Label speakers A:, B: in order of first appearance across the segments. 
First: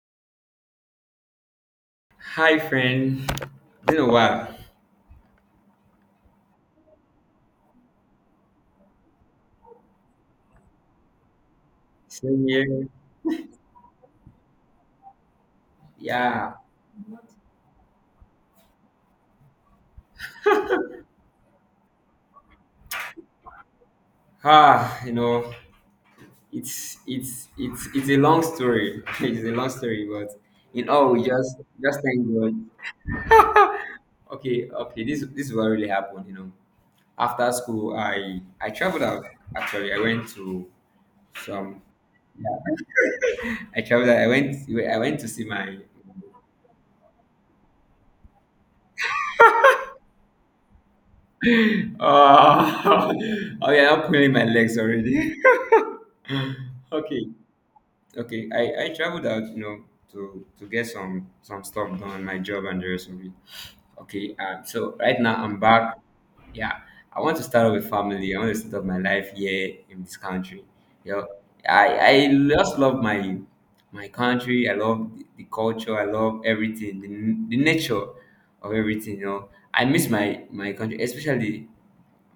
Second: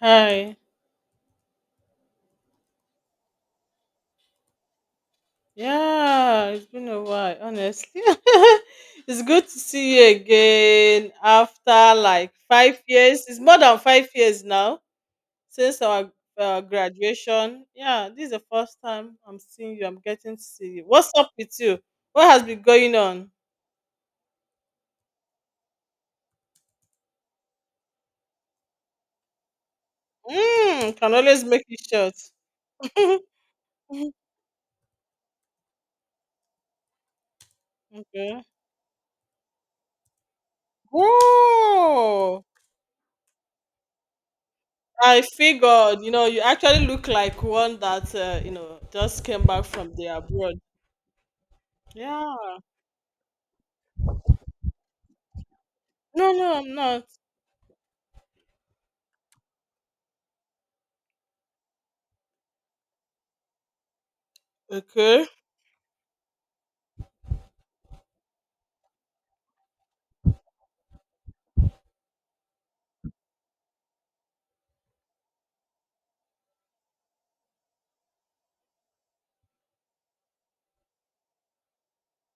A: Hi.
B: Hi, friend. Been a while.
A: Yeah, it's been a while, honestly. It's good to see you again after like
B: Same
A: five
B: here.
A: years. It's more than 5 years now since our
B: Yeah.
A: graduation. Yeah, this is the first time I'm seeing you. I'm getting to see you. What's up with you? What has been going on?
B: Ah, you know, it's a long story. It's a long story, but in
A: Mm,
B: all,
A: can
B: we
A: always
B: just
A: make it
B: just
A: short.
B: thank God. Okay, okay. This is what really happened. You know, after school, I
A: Okay.
B: I traveled out. Actually, I went to some.
A: Oh,
B: Yeah, I traveled out. I went
A: I
B: to see my.
A: figured, you actually look like one that, just came back from the abroad. Yeah.
B: Oh, oh yeah, I'm pulling my legs already.
A: No, no, I'm not.
B: Okay. Okay, I traveled out, you know, to get some stuff done, my job and the rest of it. Okay, so right
A: Okay.
B: now I'm back. Yeah, I want to start up with family. I want to start up my life here in this country. You know, I just love my country. I love the culture. I love everything, the nature of everything. You know, I miss my country, especially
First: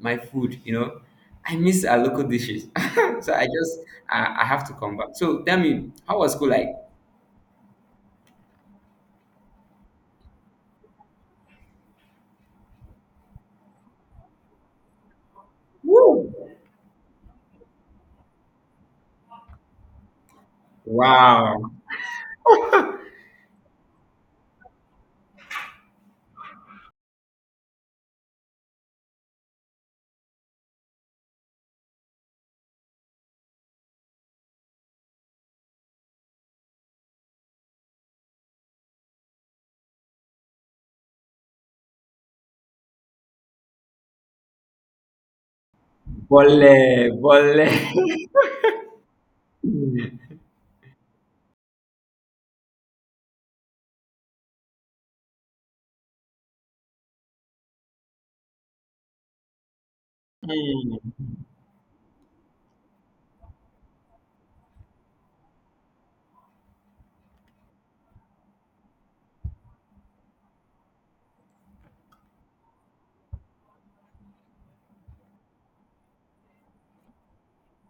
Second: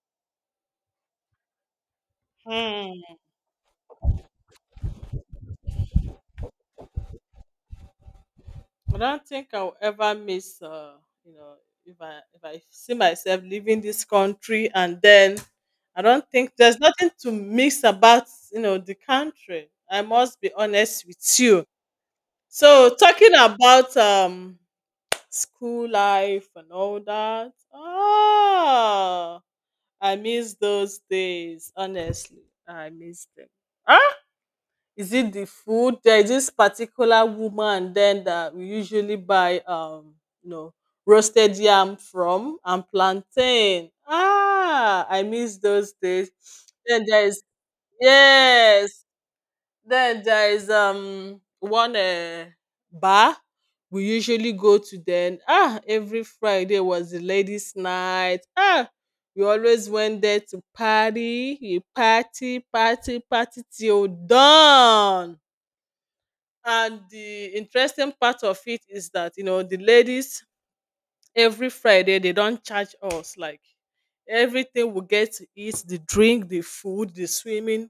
B: my food. I miss our local dishes.
A: Hmm.
B: So I have to come back. So tell me, how was school like?
A: I don't think I'll ever miss. You know, if I see myself leaving this country and then I
B: Woo!
A: don't think there's nothing to miss about the country. I must be honest with you.
B: Wow.
A: So talking about school life and all that. Ah, I miss those days. Honestly, I miss them. Ah! Is it the food? There is this particular woman then that we usually buy you know roasted yam from and plantain. Ah, I miss those days. Then
B: Bole,
A: there is
B: bole.
A: yes. Then there is one bar we usually go to then. Ah, every Friday was the ladies' night. Ah, we always went there to
B: Hmm,
A: party, we party, party, party till dawn. And the interesting part of it is that the ladies every Friday they don't charge us like everything we get to eat, the drink, the food, the swimming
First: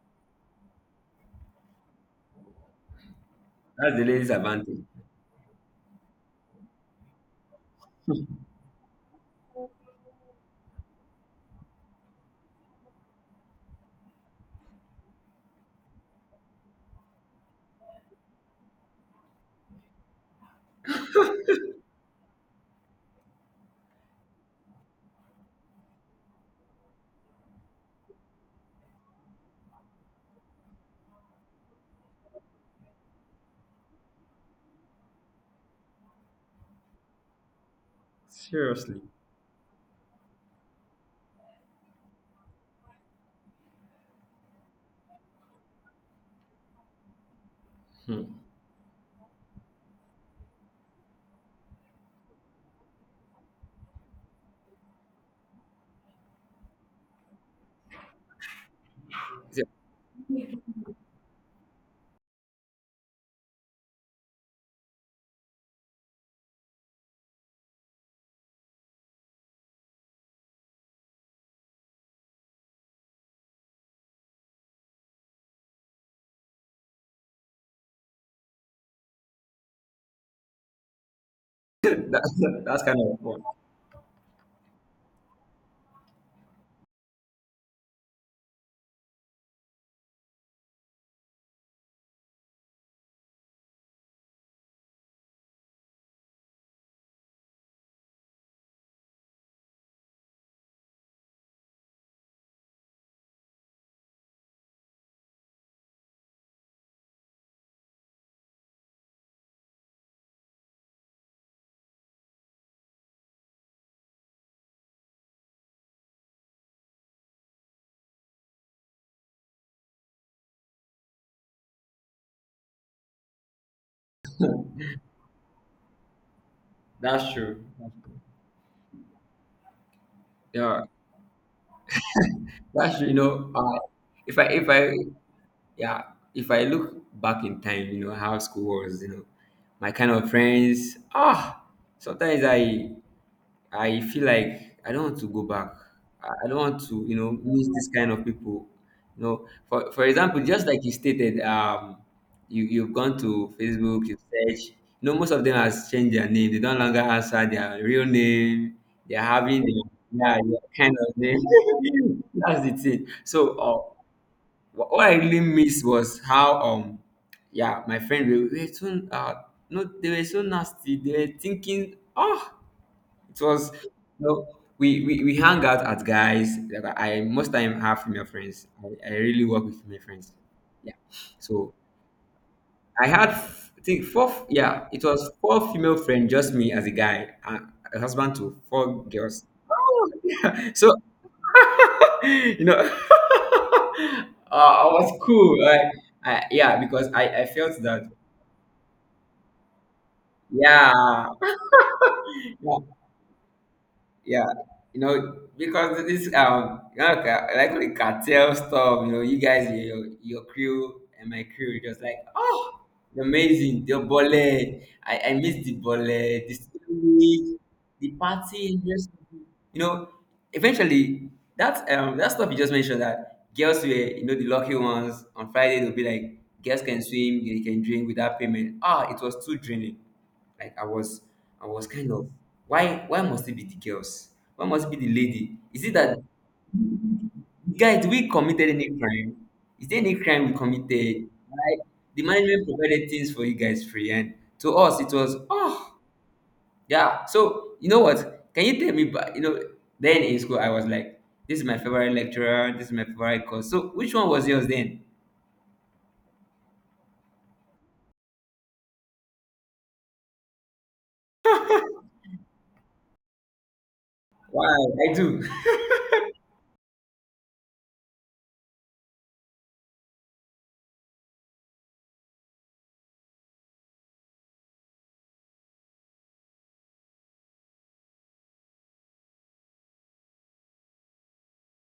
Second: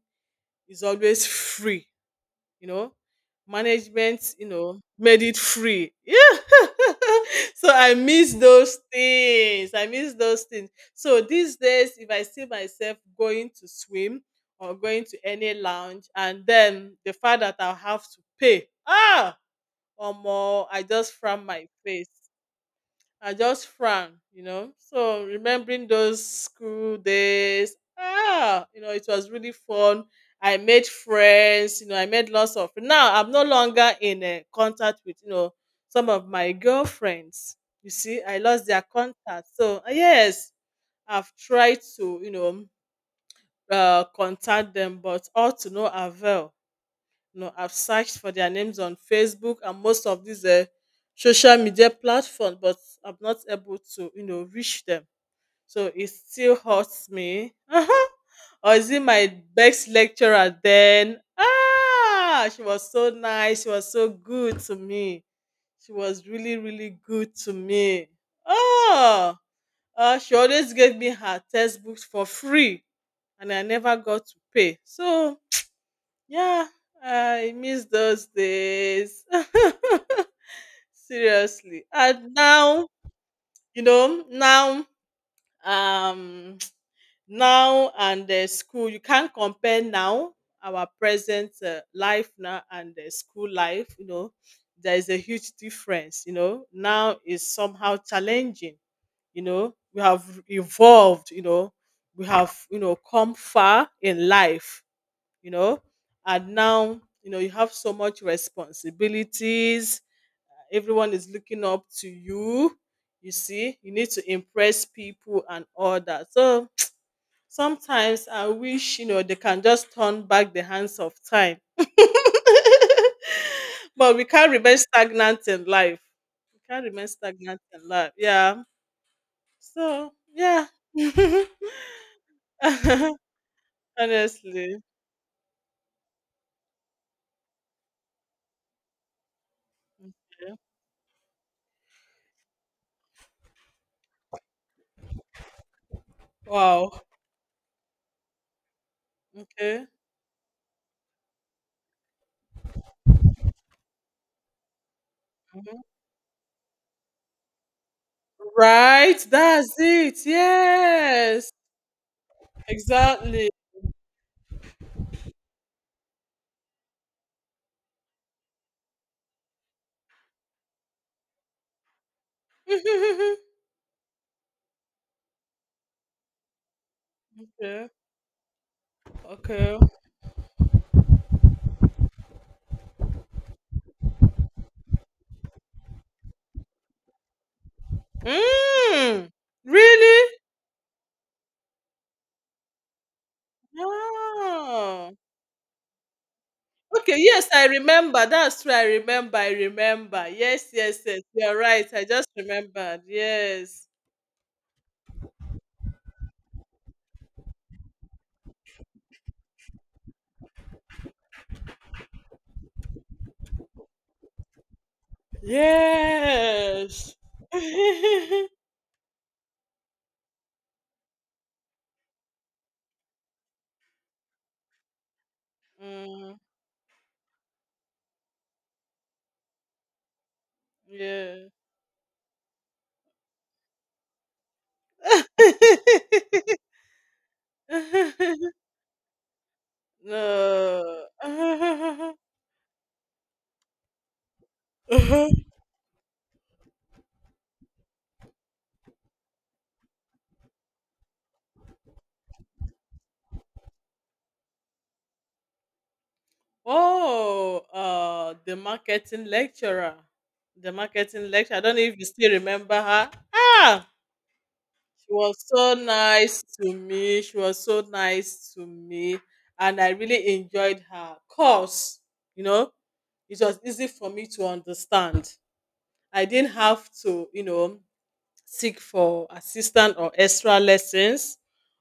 A: is always free, you know.
B: That's the ladies'
A: Management, you
B: advantage.
A: know, made it free. Yeah. So I miss those things. I miss those things. So these days, if I see myself going to swim or going to any lounge, and then the fact that I'll have to pay. Ah, or more, I just frown my face. I just frown. So remembering those school days, it was really fun. I made friends, I made lots of now I'm no longer in contact with some of my girlfriends. You see, I lost their
B: Seriously.
A: contact. So yes, I've tried to contact them, but all to no avail. I've searched
B: Hmm.
A: for their names on Facebook and most of these social media platforms, but I'm not able to reach them. So it still hurts me. Or is it my
B: Yeah,
A: best lecturer then? Ah, she was so nice. She was so good to me. She was really, really good to me. Oh, she always gave me her textbooks for free, and I never got to pay. So yeah, I miss those days. Seriously. And
B: that's
A: now,
B: kind of fun.
A: you know, now, um, now and the school, you can't compare now our present life now and the school life, there is a huge difference. Now is somehow challenging. We have evolved. We have come far in life you know and now you have so much responsibilities. Everyone is looking up to you. You see, you need to impress people and all that. So sometimes I wish they can just turn back the hands of time. But we can't remain stagnant in life. We can't remain
B: That's
A: stagnant
B: true.
A: in life. Yeah. So yeah.
B: Yeah, that's true. You know, if I if
A: Honestly.
B: I yeah if I look back in time, you know how school was. You know, my kind of
A: Okay.
B: friends. Ah, sometimes I feel like I don't want to go back. I don't want
A: Wow.
B: to, you know, meet this kind of people. You know,
A: Okay.
B: for example, just like you stated, you've gone to Facebook, you search. You know, most of them
A: Mm-hmm.
B: has changed their name. They don't longer answer their real name.
A: Right?
B: They're having
A: That's
B: their,
A: it.
B: yeah, yeah, kind of name.
A: Yes.
B: That's the thing. So,
A: Exactly.
B: what I really missed was how, yeah, my friend we were so, no, they were so nasty. They were thinking, oh. It was, you know, we hang out at guys. Like I most time
A: Yeah.
B: have female friends. I really work
A: Okay.
B: with female friends. Yeah. So I had I think four. Yeah, it was four female friends, just me as a guy, a husband to four
A: Mm,
B: girls. Oh,
A: really?
B: yeah. So you know, I
A: Wow.
B: was cool. Like, I, yeah, because
A: Okay.
B: I
A: Yes, I
B: felt that
A: remember. That's true. I remember. I remember. Yes, yes, yes.
B: yeah.
A: You're right. I just remembered. Yes.
B: Yeah, you know, because this, like the cartel stuff, you know, you guys, your crew and my crew just like, oh, amazing, the bole. I miss the bole, the
A: Yes.
B: sandwich, the party, just, you know, eventually that, that stuff you just mentioned, that girls were, you know, the lucky ones on Friday. They'll be
A: Mm,
B: like, girls can swim, they can drink without payment. Ah, it was too draining. Like, I was,
A: yeah.
B: I was kind of, why must it be the girls? Why must it be the lady? Is it that guys, we committed any crime? Is there any crime we
A: No.
B: committed? Like, the management provided things for you guys free, and to us it was, oh yeah. So you know what? Can you tell me? But you know, then in school I was like, this is my favorite lecturer. This is my favorite course. So which one was yours then?
A: Oh, the marketing lecturer. The marketing lecturer. I don't know if you still remember her. Ah,
B: Why I
A: she was
B: do?
A: so nice to me. She was so nice to me. And I really enjoyed her course. You know, it was easy for me to understand. I didn't have to seek for assistance or extra lessons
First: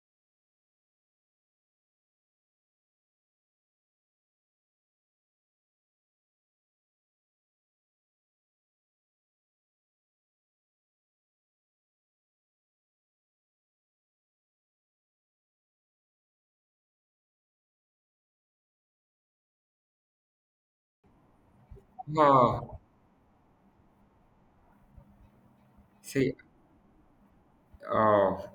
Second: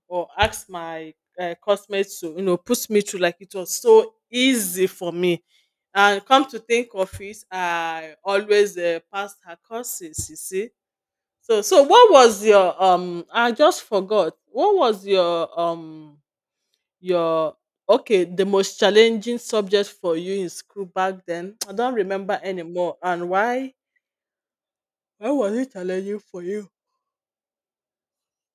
A: or ask my classmates to put me through. Like it was so easy for me and come to think of it I always passed her courses, you see. So what was your, I just forgot, what was your, your, okay the most challenging subject for you in school back then. I don't remember
B: Oh,
A: anymore. And why was it challenging
B: see,
A: for you?
B: oh.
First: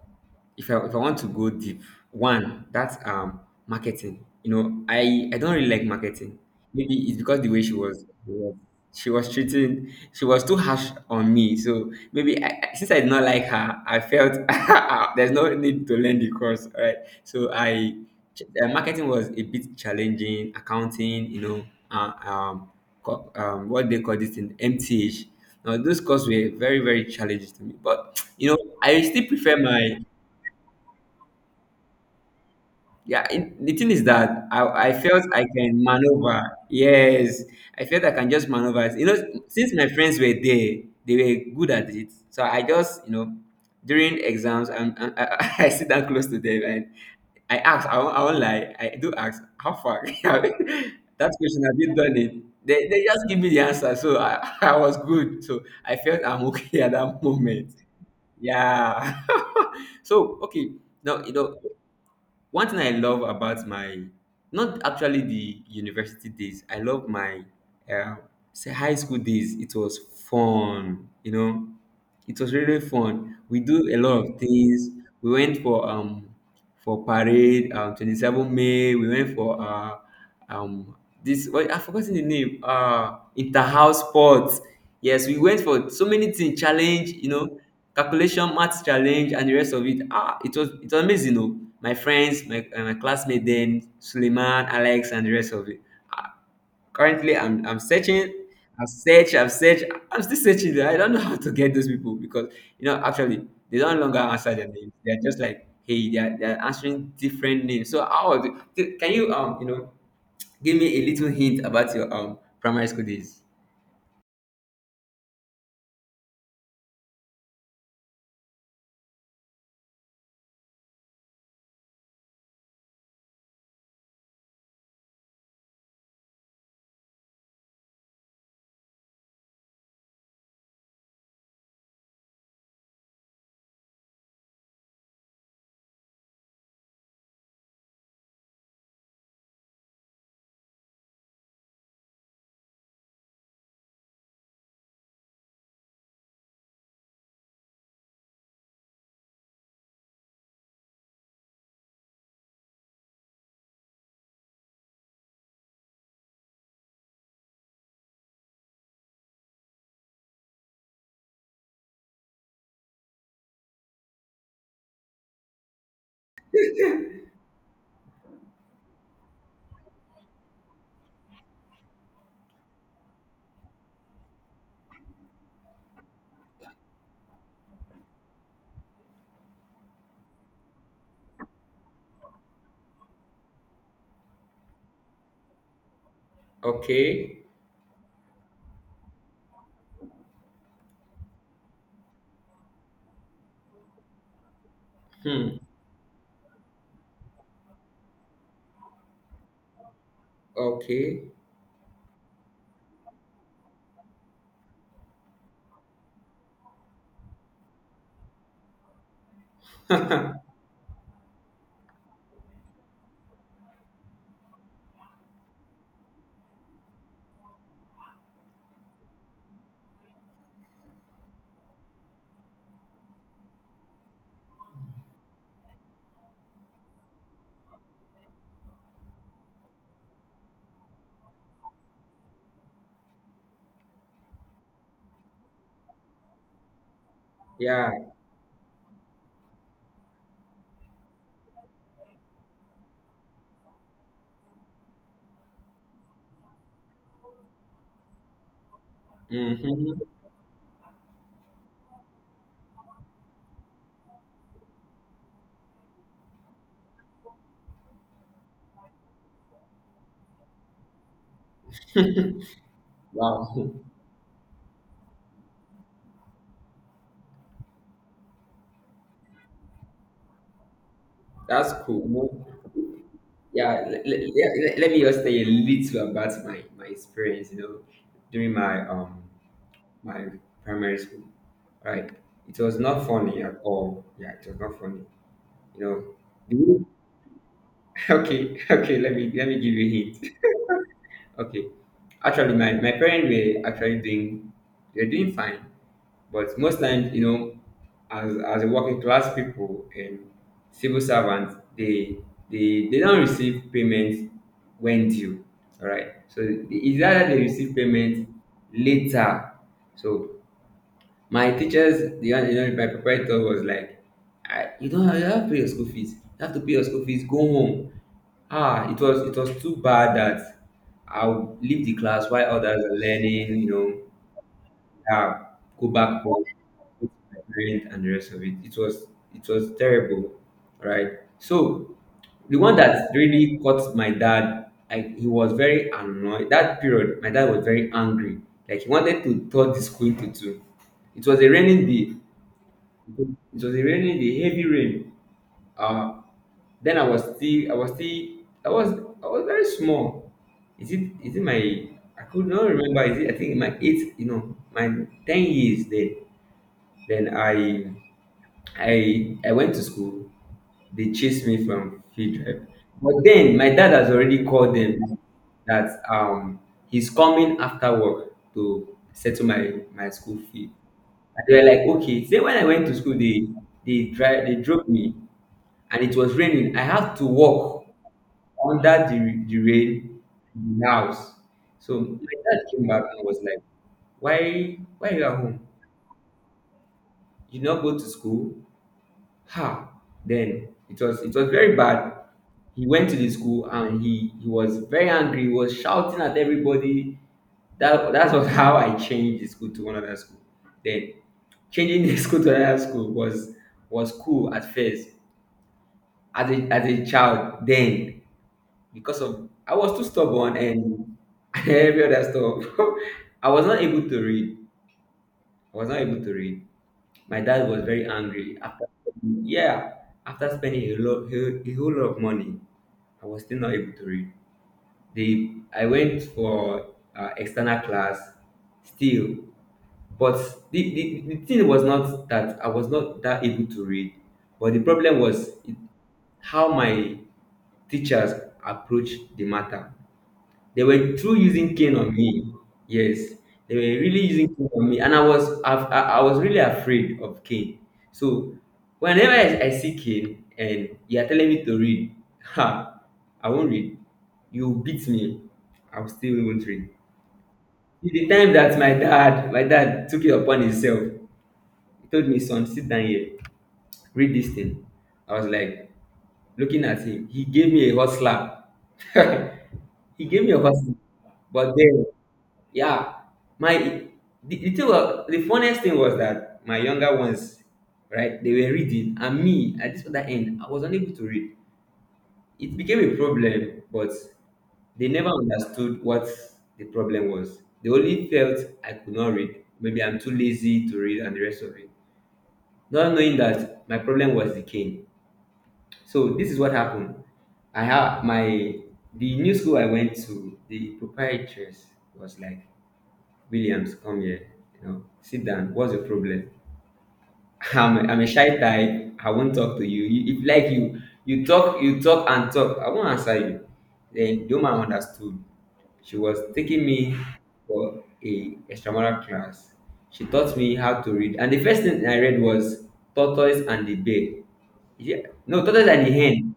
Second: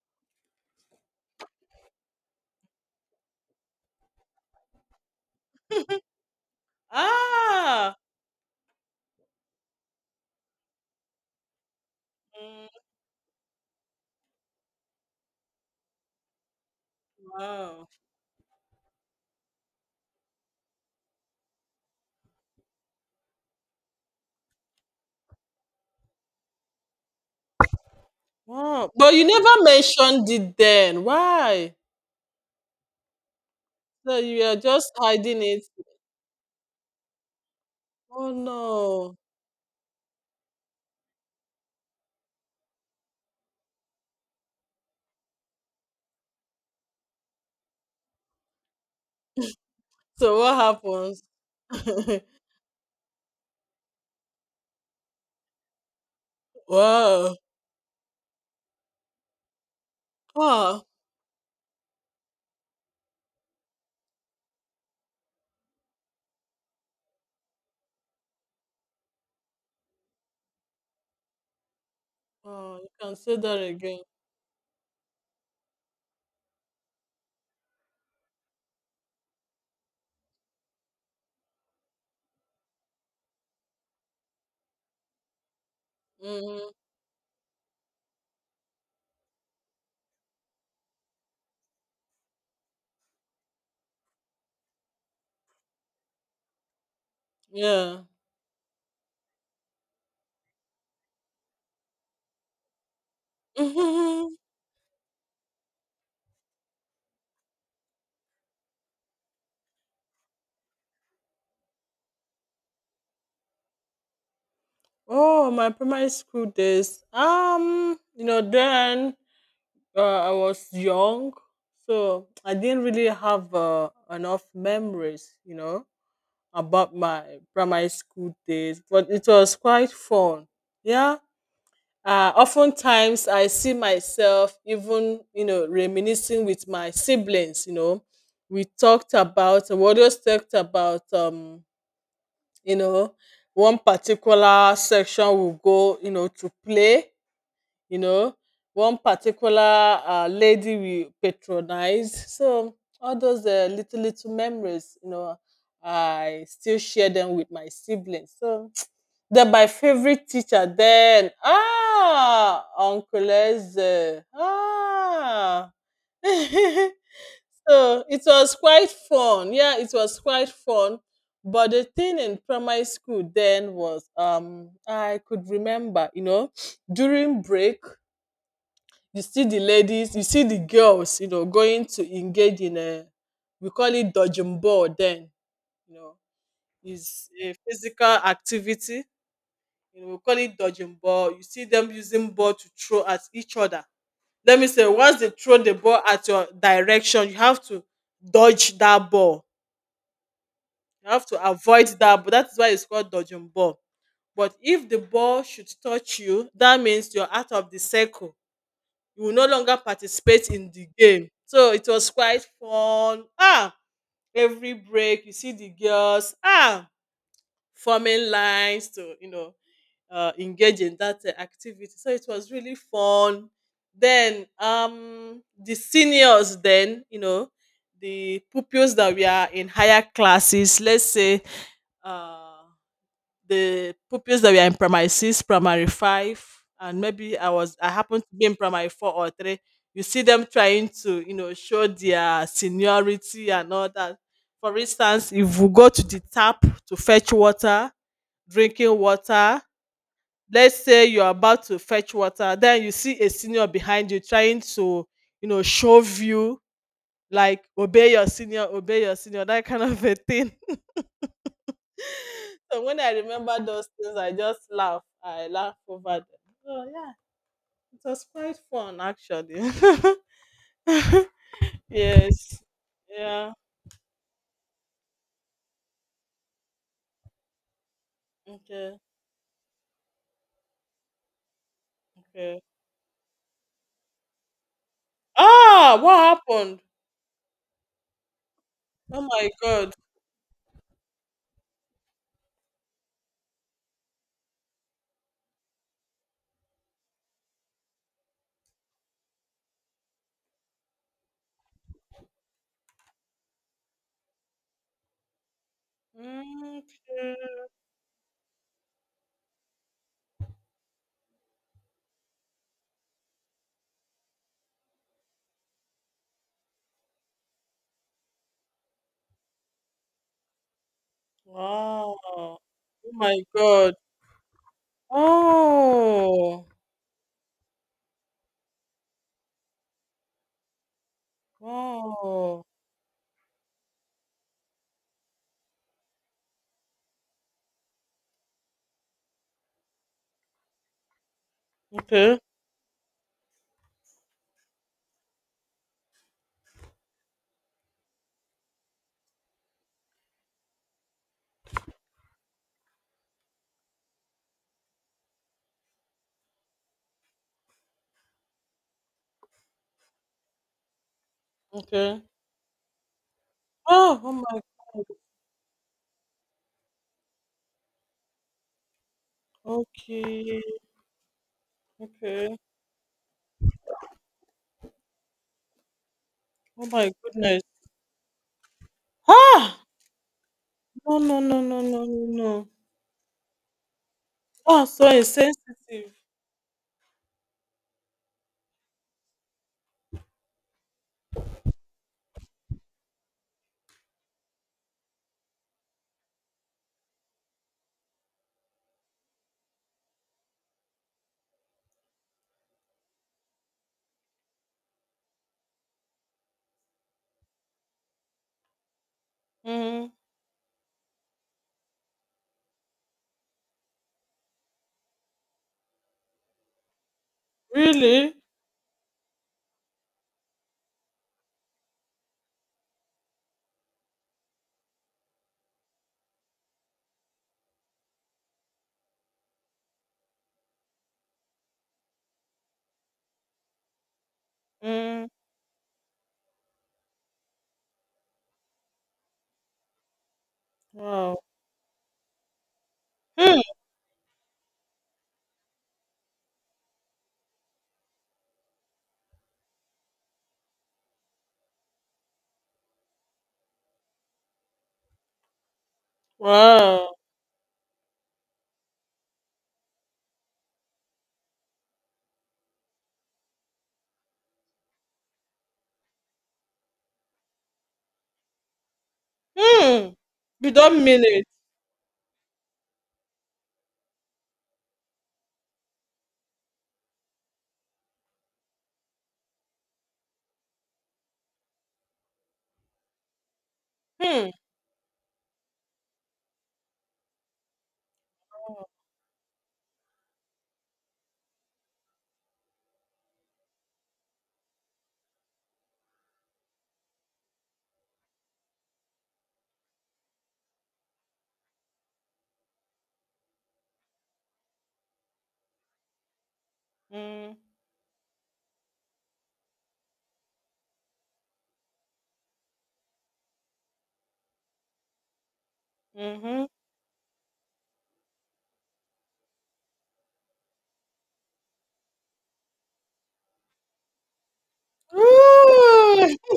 B: If I want to go deep, one that's, marketing. You know, I don't really like marketing. Maybe it's because the way she
A: Ah.
B: was she was treating she was too harsh on me. So maybe,
A: Mm.
B: since I did not like her, I felt there's no need to learn the course. All right, so
A: Wow.
B: I marketing was a bit challenging. Accounting, you know, uh, um, what they call this in MTH. Now those courses were very very challenging to me, but you know
A: Wow.
B: I
A: But you
B: still prefer
A: never
B: my,
A: mentioned it then. Why?
B: yeah, it, the thing is
A: So you
B: that
A: are
B: I
A: just
B: felt
A: hiding
B: I
A: it.
B: can maneuver. Yes, I felt I can
A: Oh
B: just maneuver. You know,
A: no.
B: since my friends were there, they were good at it. So I just, you know, during exams, I sit down close to them and I ask, I won't lie, I do ask, how far?
A: So
B: That
A: what happens?
B: question, have you done it? They just give me the answer. So I, I was good. So I felt I'm okay at that
A: Wow.
B: moment. Yeah. So, okay.
A: Ah.
B: Now, you know, one thing I love about my, not actually the university days, I love my, uh, say, high school days. It was fun, you know, it was really
A: Oh, you can
B: fun.
A: say that
B: We do a
A: again.
B: lot of things. We went for, parade, 27 May. We went for, um this, well, I forgotten the name, interhouse sports. Yes, we went for so many things,
A: Hmm.
B: challenge, you know, calculation math challenge and the rest of it. Ah, it was amazing, o. My friends, my classmate then, Suleiman, Alex, and the rest of it. Ah, currently I'm
A: Yeah.
B: searching. I've searched, I've searched, I'm still searching. I don't know how to get those people because, you know, actually they don't longer
A: Hmm.
B: answer their names. They're just like, hey, they're answering different names. So how was it? Can you, you know give me a little hint about your, primary school days?
A: Oh, my primary school days. Then uh, I was young, so I didn't really have enough memories about my primary school days, but it was quite fun. Yeah. Oftentimes, I see myself even reminiscing with my siblings. We always talked about, you know, one particular section will go to play you know one particular lady we patronized. So all those little little memories. I still share them with my siblings. So then my favorite teacher then, ah, uncle Eze. Ah, so it was quite fun. Yeah, it was quite fun. But the thing in primary school then was I could remember during break, you see the ladies, you see the girls going to engage in a, we call it dodging ball then. you know is
B: Okay.
A: a physical activity, we call it dodging ball. You see them using ball to throw at each other. Let me say once they
B: Hmm.
A: throw the ball at your direction, you have to dodge that ball. You
B: Okay.
A: have to avoid that, but that is why it's called dodging ball. But if the ball should touch you that means you're out of the circle. You will no longer participate in the game. So it was quite fun. Ah, every break you see the girls forming lines to engage in that activity. So it was really fun. Then the seniors then, the pupils that we are in higher classes, let's say uh the pupils that were in primary six, primary five, and maybe I
B: Yeah.
A: happened to be in primary four or three. You see them trying to, show their seniority and all that. For instance, if you go to the tap to fetch water, drinking water,
B: Mm-hmm.
A: let's say you're about to fetch water, then you see a senior behind you trying to, shove you like obey your senior, that kind of a thing. So when I
B: Wow.
A: remember those things, I just laugh. I laugh over them. So yeah, it was quite fun actually.
B: That's cool.
A: Yes.
B: No?
A: Yeah.
B: Yeah. Let me just tell you a little about my experience, you know, during my
A: Okay.
B: um my primary school. Right. It
A: Okay.
B: was not funny at all. Yeah, it was not funny. You
A: Ah,
B: know.
A: what
B: the
A: happened?
B: way- Okay, okay, let
A: Oh
B: me let
A: my
B: me give you a
A: god.
B: hint. Okay. Actually, my parents were actually doing, they're doing fine. But most times, you know, as a working class people and civil servants, they don't receive payments when due. All right. So it's either
A: Okay.
B: they receive payment later. So my teachers, you know, my proprietor was like, you don't have, you have to pay your school fees. You have to pay your school fees. Go home. Ah, it was too bad that I'll leave the
A: Wow.
B: class while
A: Oh
B: others are
A: my
B: learning. You
A: god.
B: know, uh, go back home,
A: Oh.
B: go to my parents and the rest of it. It was terrible, right? So the
A: Wow.
B: one that really caught my dad, he was very annoyed. That period, my dad was very angry. Like, he wanted to tore the school into two. It was a raining day.
A: Okay.
B: It was a raining day, heavy rain. Uh, then I was still, I was still, I was, I was very small. Is it my? I could not remember. Is it? I think my eight, you know, my 10 years there. Then I went to school. They chased me from
A: Okay.
B: field trip. But then my dad has
A: Oh, oh
B: already
A: my.
B: called them that, he's coming after work to settle my school
A: Okay.
B: fee. And they were like, okay. Say
A: Okay.
B: when I went to school, they drove me, and it was raining. I
A: Oh my
B: had to
A: goodness.
B: walk under the
A: Ah!
B: rain in the
A: No,
B: house.
A: no, no, no,
B: So
A: no, no,
B: my dad
A: no.
B: came back and was like, why
A: Oh,
B: why
A: so
B: are you at home?
A: insensitive.
B: You not go to school? Ha! Then it was very bad. He went to the school and he was very angry. He was shouting at everybody. That was how I changed the school to another school. Then changing the school to another school was cool at first, as a child. Then because of I was too
A: Mm.
B: stubborn and every other stuff, I was not able to read. I was not able to read. My dad was very
A: Really?
B: angry after, yeah, after spending a, lot, a whole lot of money, I was still not able to read. The I went for, external class still, but the thing was not that I was not that able to read, but the problem
A: Mm.
B: was, how my teachers approached the matter. They were through
A: Wow.
B: using cane on me. Yes,
A: Hmm.
B: they were really using cane on me, and I was really afraid of cane. So whenever I see cane and you are telling me to read, ha, I won't read. You beat me, I will still won't read.
A: Wow.
B: Till the time that my dad took it upon himself, he told me, son, sit down here, read this thing. I was like looking at him. He gave me a hot slap.
A: Hmm.
B: He gave me a
A: You
B: hot slap,
A: don't mean it.
B: but then yeah, my the thing was, the funniest thing was that my younger ones, right, they were reading, and me at this other end, I was unable to read. It became a problem, but
A: Hmm.
B: they never understood what the problem was. They only felt I could not read, maybe I'm too lazy to read and the rest of it, not knowing that my problem was the cane. So this is what happened. I have my The new school I went to, the proprietress was like, "Williams, come here. Sit down. What's your problem?"
A: Mm.
B: I'm a shy type. I won't talk to you. If like you talk and talk, I won't answer you. Then the woman understood. She was
A: Mm-hmm.
B: taking me for a extramural class. She taught me how to read, and the first thing I read was Tortoise and the Bear. Yeah, no, Tortoise and the
A: Ooh.
B: Hen.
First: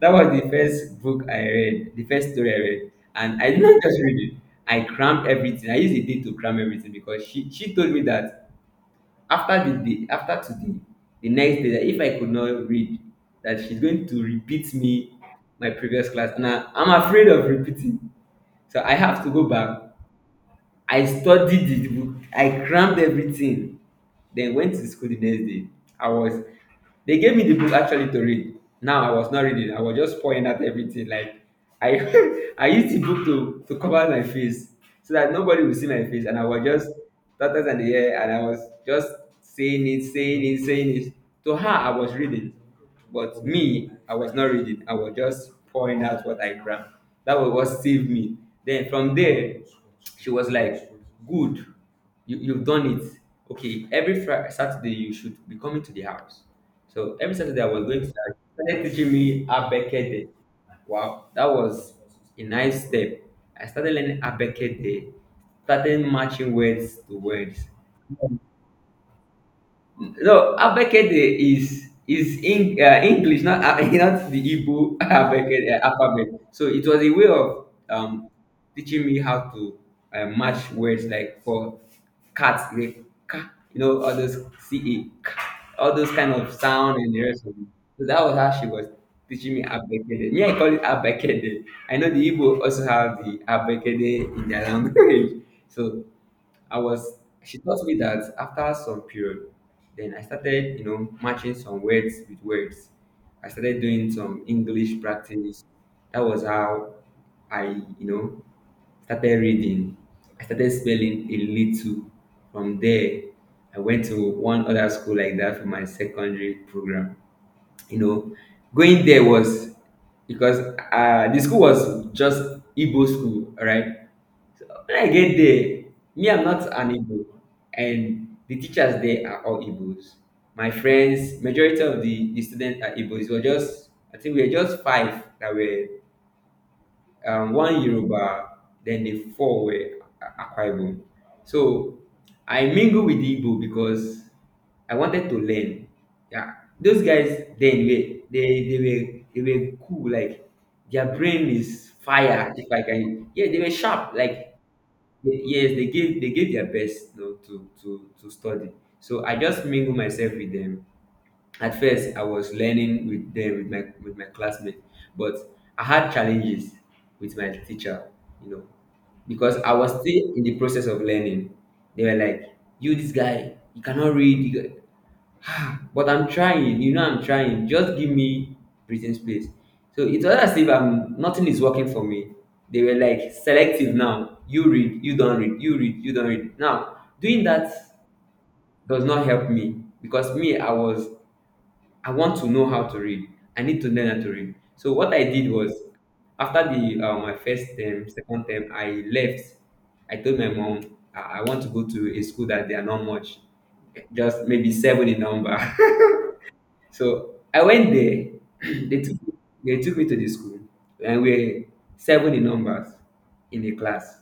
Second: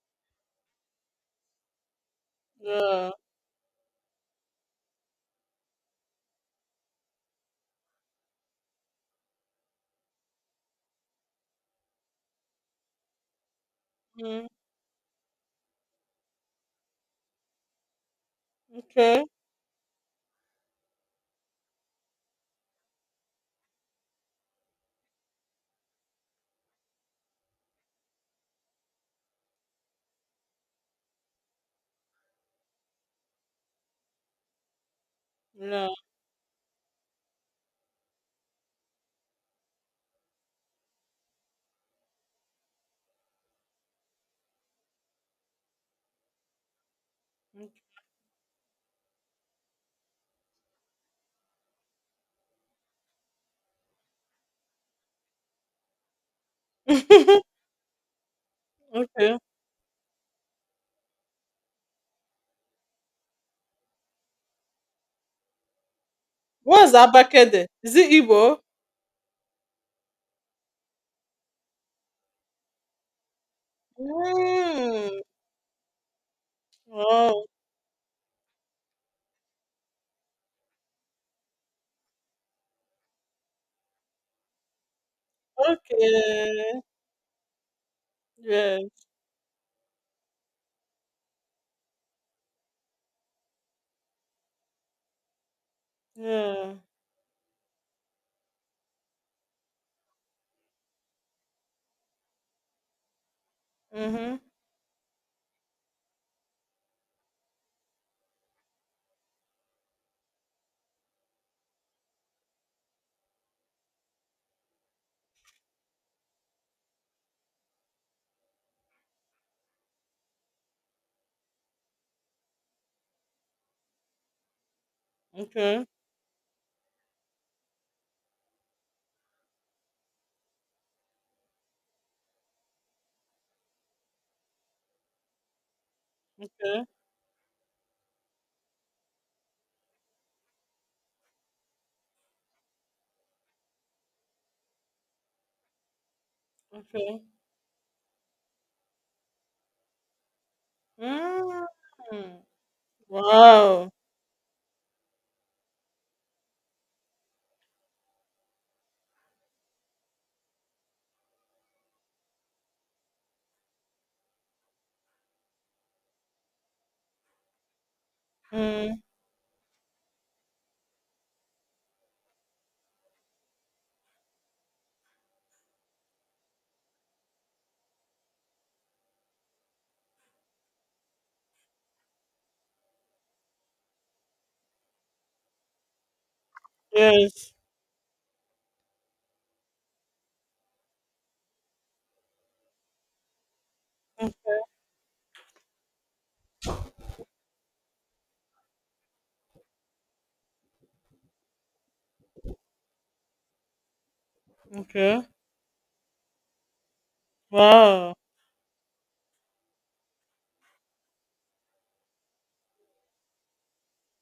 B: That was the first book I read, the first story I read.
A: Yeah.
B: And I did not just read it, I crammed everything. I used a day to cram everything because she told me that after today, the next day, that if I could not read, that she's going to
A: Mm.
B: repeat me my previous class. And I'm afraid of repeating. So I have
A: Okay.
B: to go back. I study the book, I crammed everything, then went to school the next day. I was They gave me the book actually to read. Now I was not reading, I was just pouring out everything. Like I I used the book to cover my face so that nobody would see
A: Yeah.
B: my face, and I was just doctors and the air, and I was just saying it, saying it to her. I was reading. But me, I was not reading, I was just pouring out what I drank. That was what saved me. Then from there, she was like, "Good, you've done it. Okay, every Friday, Saturday you should be coming to the house." So every Saturday I was going to the house. She started teaching
A: Okay.
B: me abekede. Wow, that was a nice step. I started learning abekede, started matching
A: What's
B: words to words.
A: Abakede? Is it Igbo?
B: No, Abekede is in English, not not the Igbo
A: Mm.
B: Abekede alphabet. So it was a way
A: Oh,
B: of teaching me how to match words, like for cat, like ka, you know, all those C E, ka, all those kind of
A: okay.
B: sound and the rest of it. So that was how she
A: Yeah.
B: was teaching me Abekede. Me, I call it Abekede. I know the Igbo also have the Abekede in their language. So.
A: Yeah.
B: I was She taught me that after some period, then I started, you know, matching some words with words. I started doing some
A: Mm-hmm.
B: English practice. That was how I, you know, started reading. I started spelling a little. From there, I went to one other school like that for my secondary program. You know, going there was because the school was just Igbo school, all right? When I get there,
A: Okay.
B: me, I'm not an Igbo, and the teachers there are all Igbos. My friends, majority of the students are Igbos. We're just, I think we were just five that were
A: Okay.
B: one Yoruba, then the four were Akwa Ibom. So I mingle with the Igbo because I wanted to learn. Yeah, those
A: Okay.
B: guys, then they were cool. Like their brain
A: Mm.
B: is fire. If I can, yeah, they were
A: Wow.
B: sharp. Like yes, they gave their best, you know, to study. So I just mingle myself with them. At first I was learning with them, with my classmates, but I had challenges with my teacher, you know,
A: Mm.
B: because I was still in the process of learning. They were like, you this guy, you cannot read. But I'm trying, you know, I'm trying. Just give me breathing space. So it was as if I'm nothing is working for me. They were like selective now. You read, you don't read, you don't read. Now, doing
A: Yes.
B: that does not help me because me, I was I want to know how to read. I need to learn how to read. So what I did was after the my first term, second term, I left. I told my mom I want to go to a school that they are not much, just maybe seven in
A: Okay.
B: number. So I went
A: Wow.
B: there. They took they took me to the school, and we're seven in numbers in the class.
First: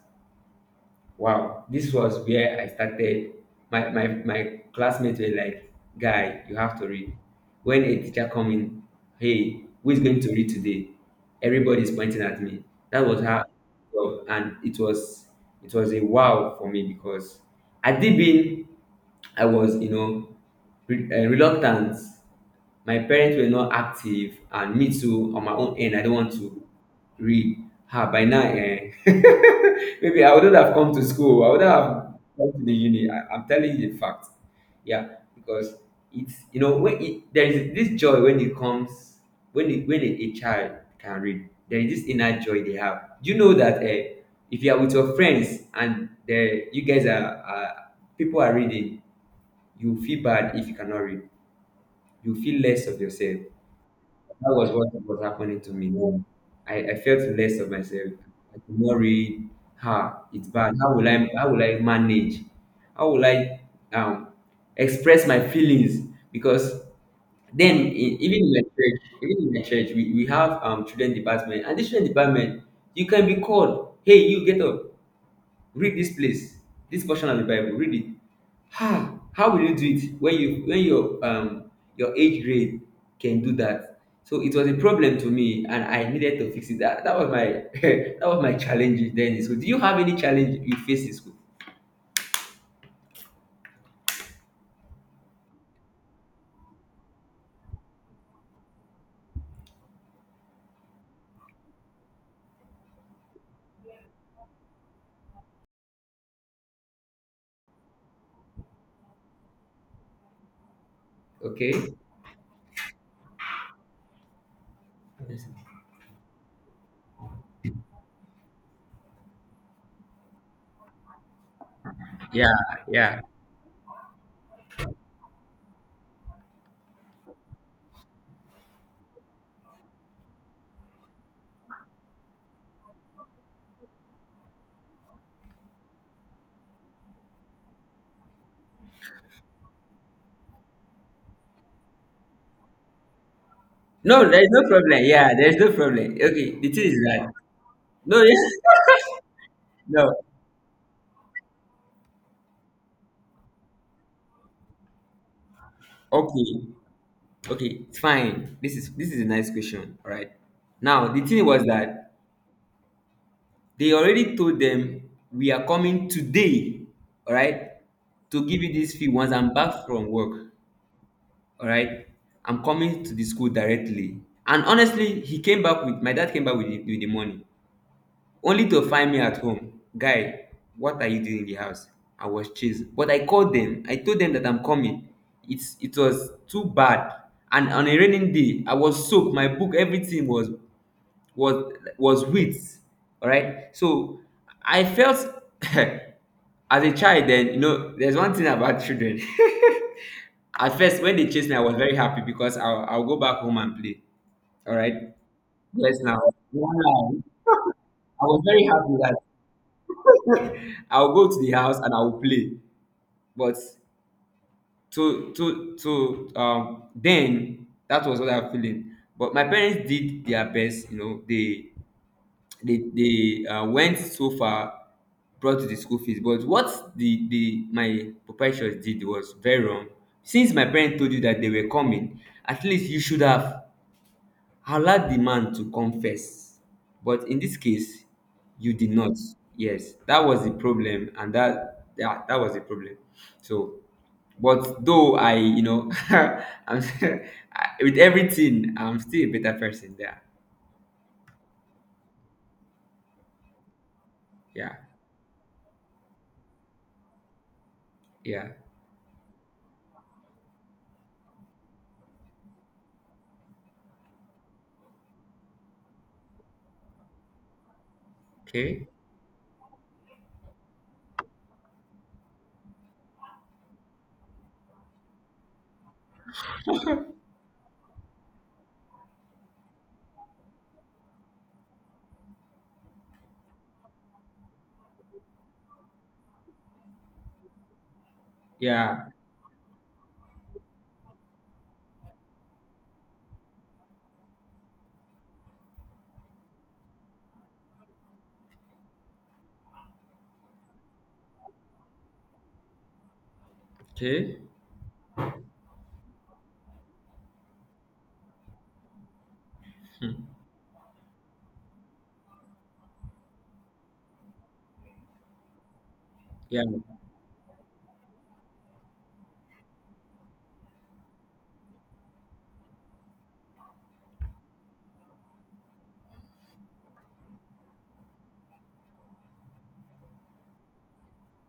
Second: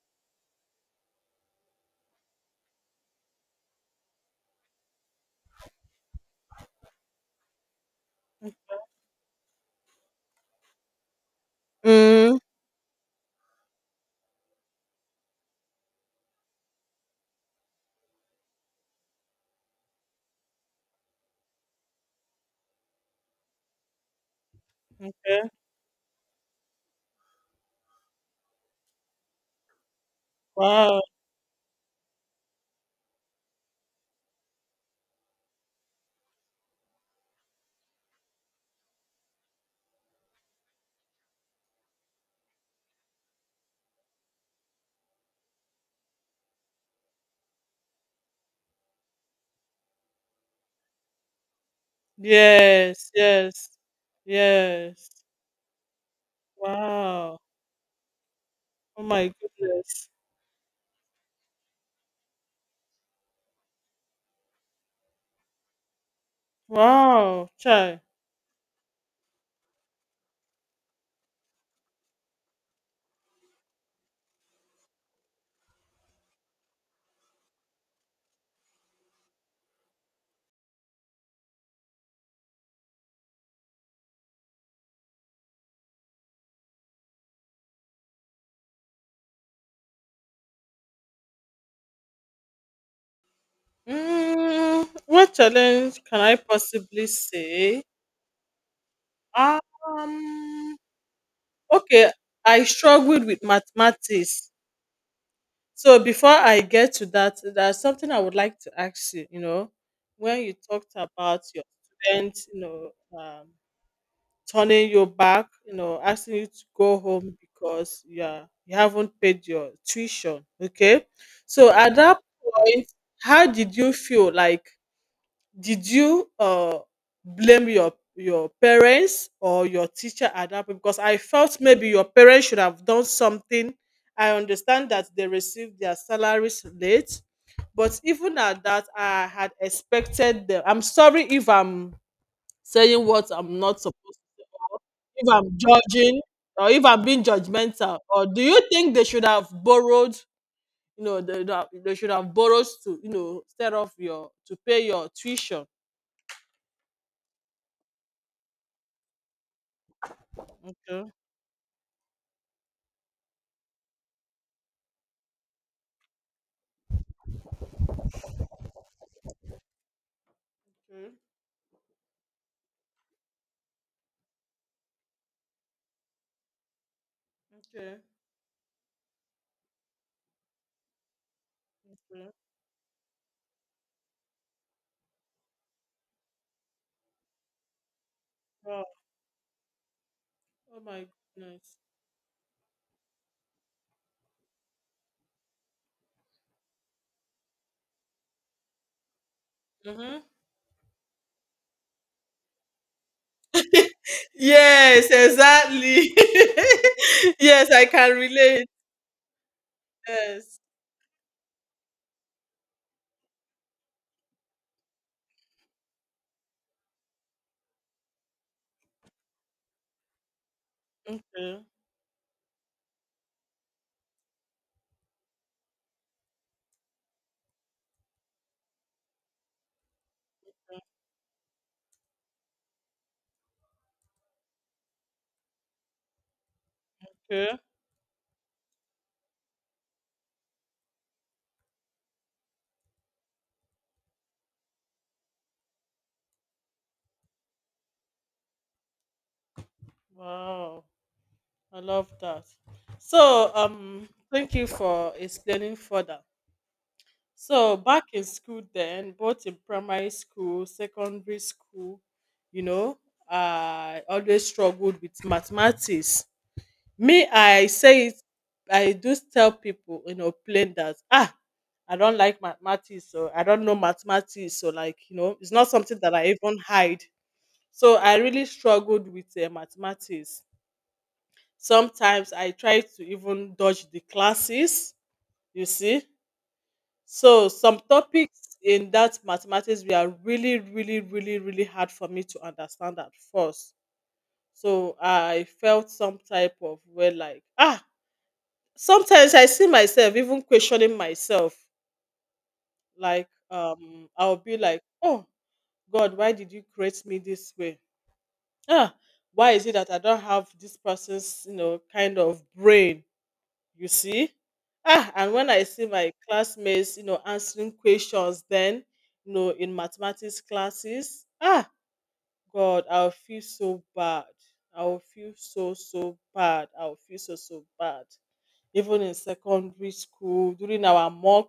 B: Wow, this was where I started. My classmates were like, "Guy, you have to read." When a teacher come in, hey, who is going to read today? Everybody's pointing
A: Mm.
B: at me. That was how, well, and it was a wow for me because I did been I was, you know, reluctant. My parents were not active, and me too, on my own end, I don't want to read. Ah, by now, eh, maybe I wouldn't have come
A: Wow.
B: to school, I wouldn't have come to the uni. I'm telling you the fact, yeah, because it's, you know, when it there is this joy when it comes, when a child can read, there is this inner joy they have. Do you know that eh, if you are with your friends and the you guys are people are reading, you feel bad if you cannot read. You feel less of
A: Yes.
B: yourself.
A: Yes.
B: That was what was
A: Yes.
B: happening to me. No, I felt
A: Wow.
B: less of myself. I could not
A: Oh my
B: read.
A: goodness.
B: Ha, it's bad. How will I, how will I manage? How will I um express my feelings? Because
A: Wow.
B: then in,
A: Chai.
B: even in my church, even in my church, we have children department, and this children department, you can be called, hey, you get up, read this place, this portion of the bible, read it. Ah, how will you do it when your age grade can do that? So it was a problem to me, and I needed to fix it. That was my that was my challenge then. So do you have any challenge you face in school?
A: What challenge can I possibly say? Um. Okay. I struggled with mathematics. So before I get to that, there's something I would like to ask you. When you talked about your
B: Okay,
A: students, you know, um, turning your back, asking you to go home because you haven't paid your tuition. Okay. So at that
B: yeah,
A: point,
B: yeah.
A: how did you feel? Like, did you blame your parents or your teacher at that point? Because I felt maybe your parents should have done something. I understand that they received their salaries late, but even at that, I had expected them. I'm sorry if I'm saying what I'm not supposed,
B: No, there's no problem,
A: if
B: yeah, there's
A: I'm
B: no problem.
A: judging
B: Okay, the
A: or if
B: thing is
A: I'm being
B: that
A: judgmental,
B: no,
A: or do
B: yes,
A: you think they should have
B: no,
A: borrowed? They should have borrowed to instead of your to pay your tuition.
B: okay. Okay, it's fine. This is a nice question, all right. Now
A: Okay.
B: the thing was that they already told them we are coming today, all right, to give you this fee once I'm back from work,
A: Okay.
B: all right. I'm coming to the school directly. And honestly, he came back with my dad came back with with the money,
A: Okay.
B: only to find me at home. Guy, what are you doing in the house? I
A: Okay.
B: was chased, but I called them, I told them that I'm coming. It was too bad, and on a raining day, I
A: Wow.
B: was soaked. My book, everything
A: Oh my goodness.
B: was with, all right. So I felt, as a child then, you know, there's one thing about children,
A: Mm-hmm.
B: at first, when they chased me, I was very happy because I'll go back home and play, all right.
A: Yes,
B: Yes,
A: exactly.
B: now, wow.
A: Yes, I can
B: I was very
A: relate.
B: happy
A: Yes.
B: that I'll go to the house and I'll play, but to then that was what I'm feeling. But my parents did their best, you know,
A: Okay.
B: they went so far, brought to the school fees. But what the my proprietors did was very wrong. Since my parents told you that they were coming, at least you should have allowed the man to come first. But in this
A: Okay.
B: case, you did not. Yes, that was the problem, and that, yeah, that was the problem. So but though I, you know, I'm I- with everything, I'm still a better person there.
A: Wow. I love that. So, thank you
B: Yeah,
A: for explaining further. So back in
B: yeah,
A: school then, both in primary school, secondary school, you know, I always struggled with mathematics. Me, I say it,
B: okay,
A: I do tell people, plain that I don't like mathematics, so I don't know mathematics, so like, it's not something that I even hide. So I really struggled with mathematics. Sometimes I try to even dodge the classes, you see. So some topics in
B: yeah.
A: that mathematics were really, really, really, really hard for me to understand at first. So I felt some type of way like sometimes I see myself even questioning myself. Like I'll
B: Okay.
A: be like, oh God, why did you create me this way? Ah, why is it that I don't have this person's, kind of brain? you see and when I see my
B: Yeah.
A: classmates answering questions, then in mathematics classes, God, I'll feel so bad. I'll feel so so bad. I'll feel so so bad. Even in secondary school during our mock,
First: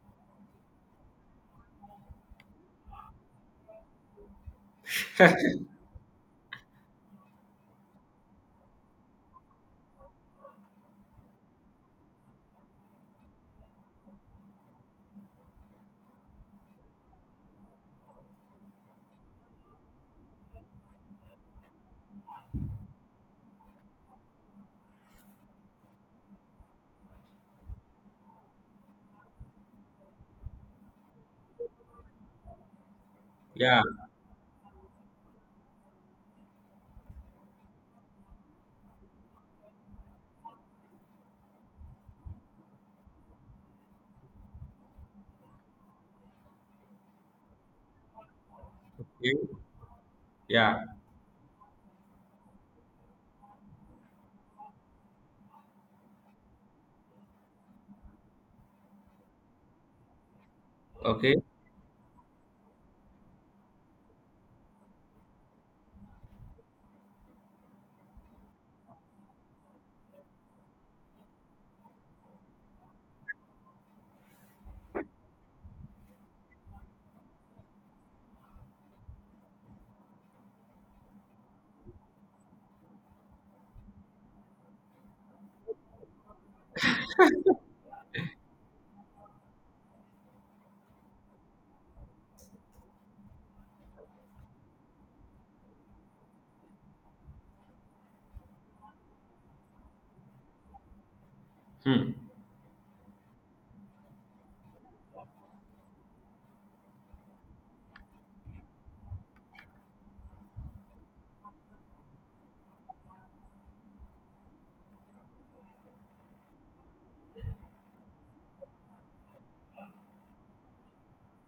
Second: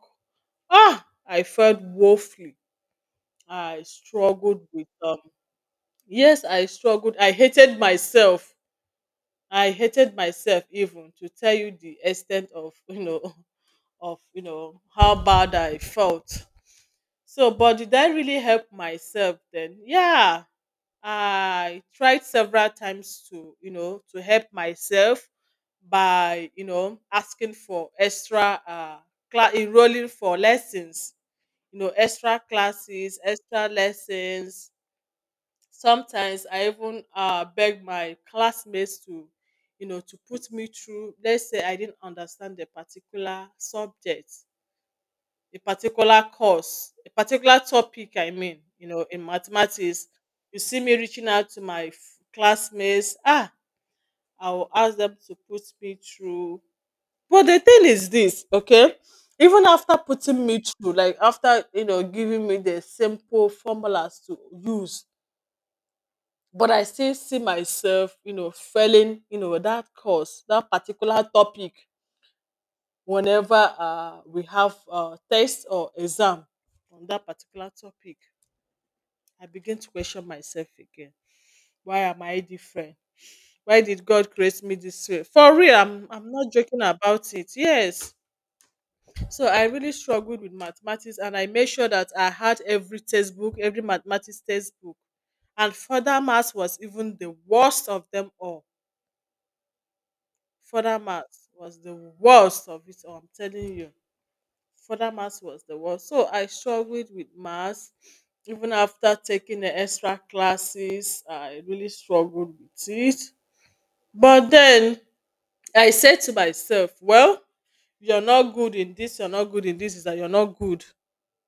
A: I felt woefully. I struggled with yes, I struggled. I hated myself. I hated myself, even to tell you the extent of of how bad I felt. So, but did I really help myself then? Yeah, I tried several times to to help myself by asking for extra class, enrolling for lessons, extra classes, extra
B: Yeah.
A: lessons. Sometimes I even beg my classmates to to put me through. Let's say I didn't understand the particular subject, a particular course, a particular topic, I mean, in
B: Okay.
A: mathematics, you
B: Yeah.
A: see me reaching out to my classmates. Ah, I'll ask them to put me through. But the thing is this, okay? Even after putting me through, like
B: Okay.
A: after, giving me the simple formulas to use, but I still see myself, failing, that course, that particular topic whenever we have test or exam on that particular topic. I began to question myself again. Why am I different? Why did God create me this way? For real, I'm not joking about it. Yes. So I really struggled with mathematics, and I made sure that I had every textbook, every mathematics textbook. And further maths was even the worst of them all. Further maths was the
B: Hmm.
A: worst of it all, I'm telling you. Further maths was the worst. So I struggled with maths even after taking the extra classes. I really struggled with it. But then I said to myself, well, you're not good in this, you're not good in this, is that you're not good,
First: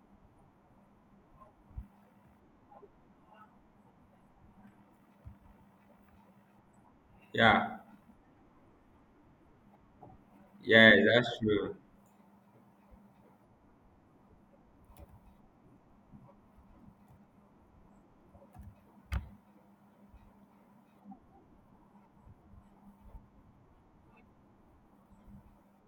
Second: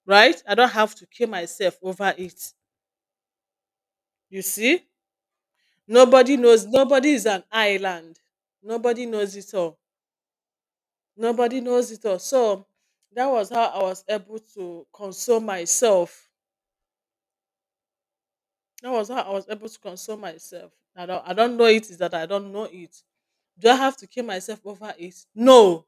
A: right? I don't have to kill myself over it. You see? Nobody knows, nobody is an
B: Yeah.
A: island. Nobody knows it all.
B: Yeah, that's
A: Nobody
B: true.
A: knows it all. So that was how I was able to console myself. That was how I was able to console myself. I don't know, it is that I don't know it. Do I have to kill myself over it? No.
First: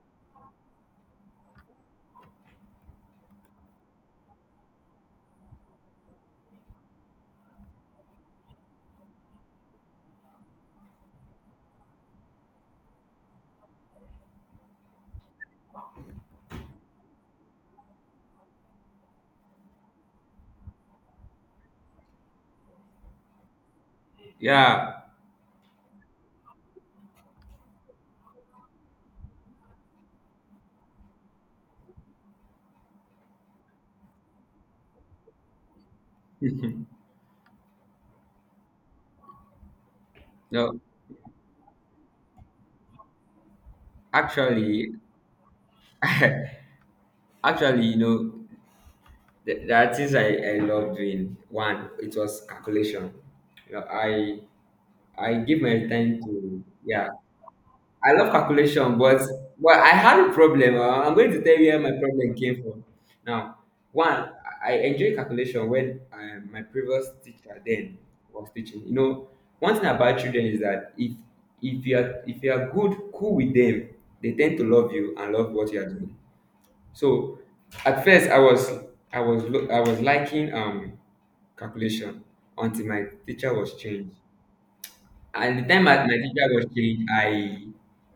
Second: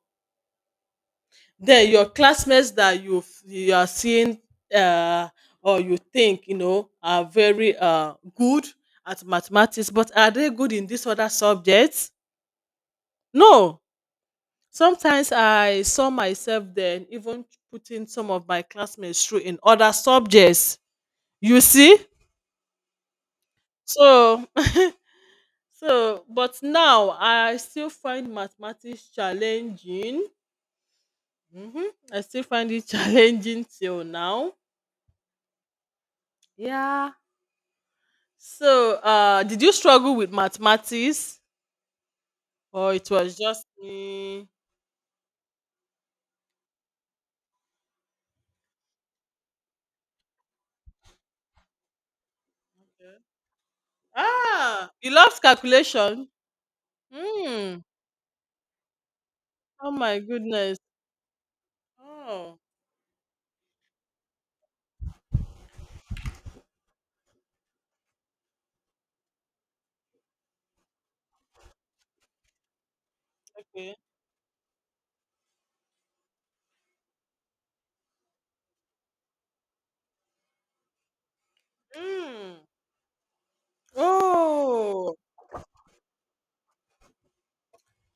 A: Then your classmates that you you are seeing uh or you think you know are very good at mathematics, but are they good in this other subject? No. Sometimes I saw myself then even putting some of my classmates through in other subjects. You see? So
B: Yeah.
A: So but now I still find mathematics challenging. Mhm. I still find it challenging till now. Yeah. So, did you struggle with
B: No,
A: mathematics or it was just me?
B: actually, actually, you know, there are things I love doing. One, it was calculation.
A: Yeah.
B: You know,
A: Ah, you
B: I
A: loved
B: give my time
A: calculation.
B: to, yeah,
A: Hmm.
B: I love calculation. But well, I
A: Oh my
B: had a problem.
A: goodness.
B: I'm going to tell you where my problem
A: Oh,
B: came from. Now, one, I enjoy calculation when my previous teacher then was teaching. You know, one thing about children is that if you are, good, cool with them,
A: okay.
B: they tend to love you and love what you are doing. So at first, I was liking calculation
A: Hmm.
B: until my teacher was changed.
A: Oh,
B: And the time that my teacher was changed,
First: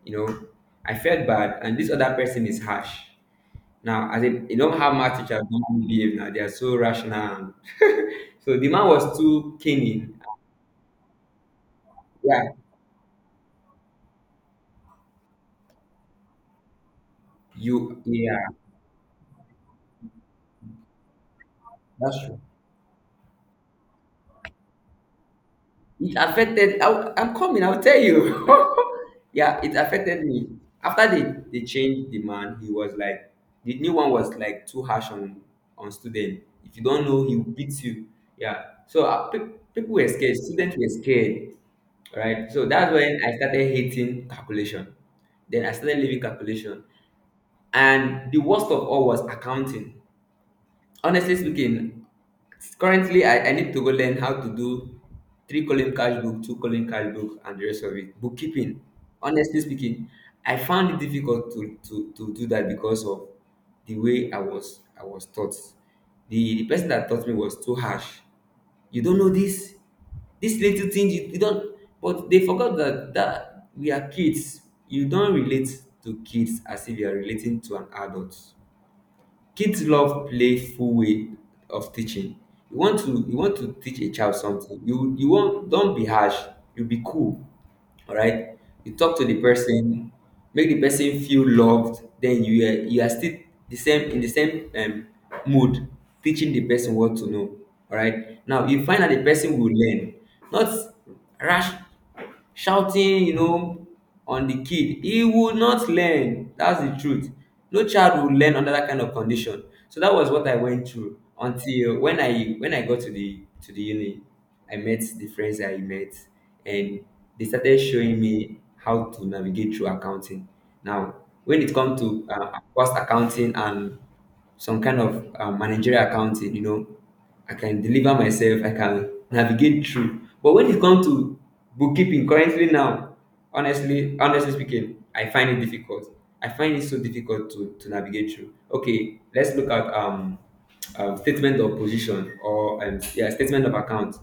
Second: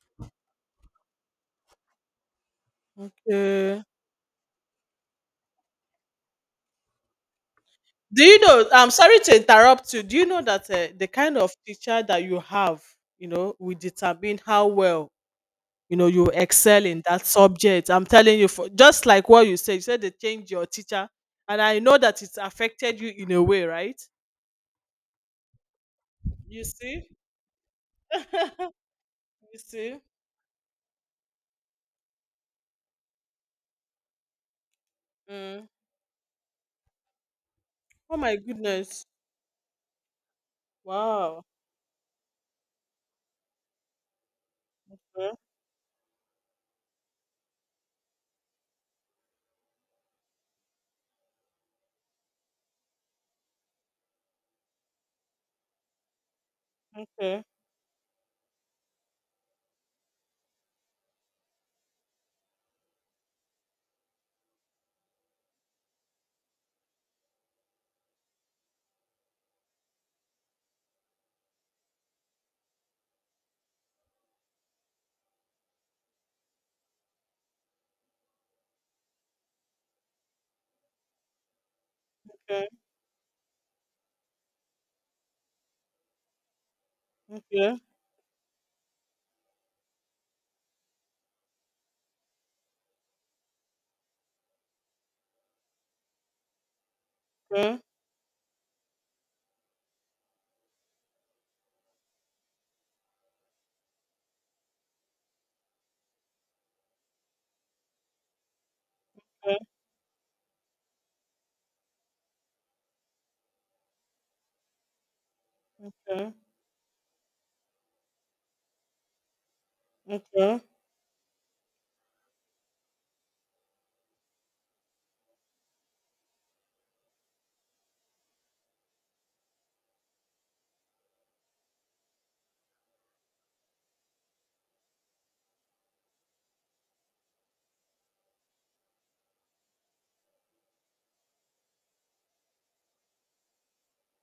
B: you know, I felt bad, and this other person is harsh.
A: okay.
B: Now, as in, you know how math teachers normally behave now, they are so rational. And
A: Do you
B: so the
A: know?
B: man
A: I'm
B: was
A: sorry to
B: too
A: interrupt you. Do
B: cunning.
A: you know that the kind of teacher that you
B: Yeah,
A: have, you know, will determine how well you know you excel in that subject. I'm telling
B: yeah,
A: you, for just like what you said they changed your teacher, and I know
B: that's
A: that it's
B: true.
A: affected you in a way, right?
B: It
A: You
B: affected.
A: see,
B: I'm coming, I'll tell you.
A: you
B: Yeah, it
A: see.
B: affected me. After they changed the man, he was like the new one was like too harsh
A: Mm.
B: on student. If you don't know, he will beat you.
A: Oh my
B: Yeah. So
A: goodness!
B: people were scared. Students were
A: Wow.
B: scared. Right. So that's when I started hating calculation. Then I started leaving calculation, and the worst of all was accounting. Honestly speaking, currently I need to go learn how to do three column cash book, two column cash book,
A: Okay.
B: and the rest of it. Bookkeeping. Honestly speaking, I found it difficult to do that because of the way I was taught. The person that taught me was too harsh. You don't know this, this little thing you don't but they forgot that we are kids. You don't relate to kids as if you are relating to an adult. Kids love playful way of teaching.
A: Okay.
B: You want to teach a child something. You won't Don't be harsh. You be cool.
A: Okay.
B: All right. You talk to the person, make the person feel loved. Then you are still the same in the same mood, teaching the person what to know.
A: Okay.
B: All right. Now you find that the person will learn, not rash shouting. You know, on the kid he would not learn, that's the truth. No child will learn under that kind of
A: Okay.
B: condition. So that was what I went through until when I got to the uni. I met,
A: Okay.
B: and they started showing me how to navigate through accounting.
A: Okay.
B: Now when it comes to cost accounting and some kind of managerial accounting, you know, I can deliver myself, I can navigate through. But when it comes to bookkeeping currently now, honestly speaking, I find it difficult. I find it so difficult to navigate through. Okay, let's look at statement of position or yeah, statement of account.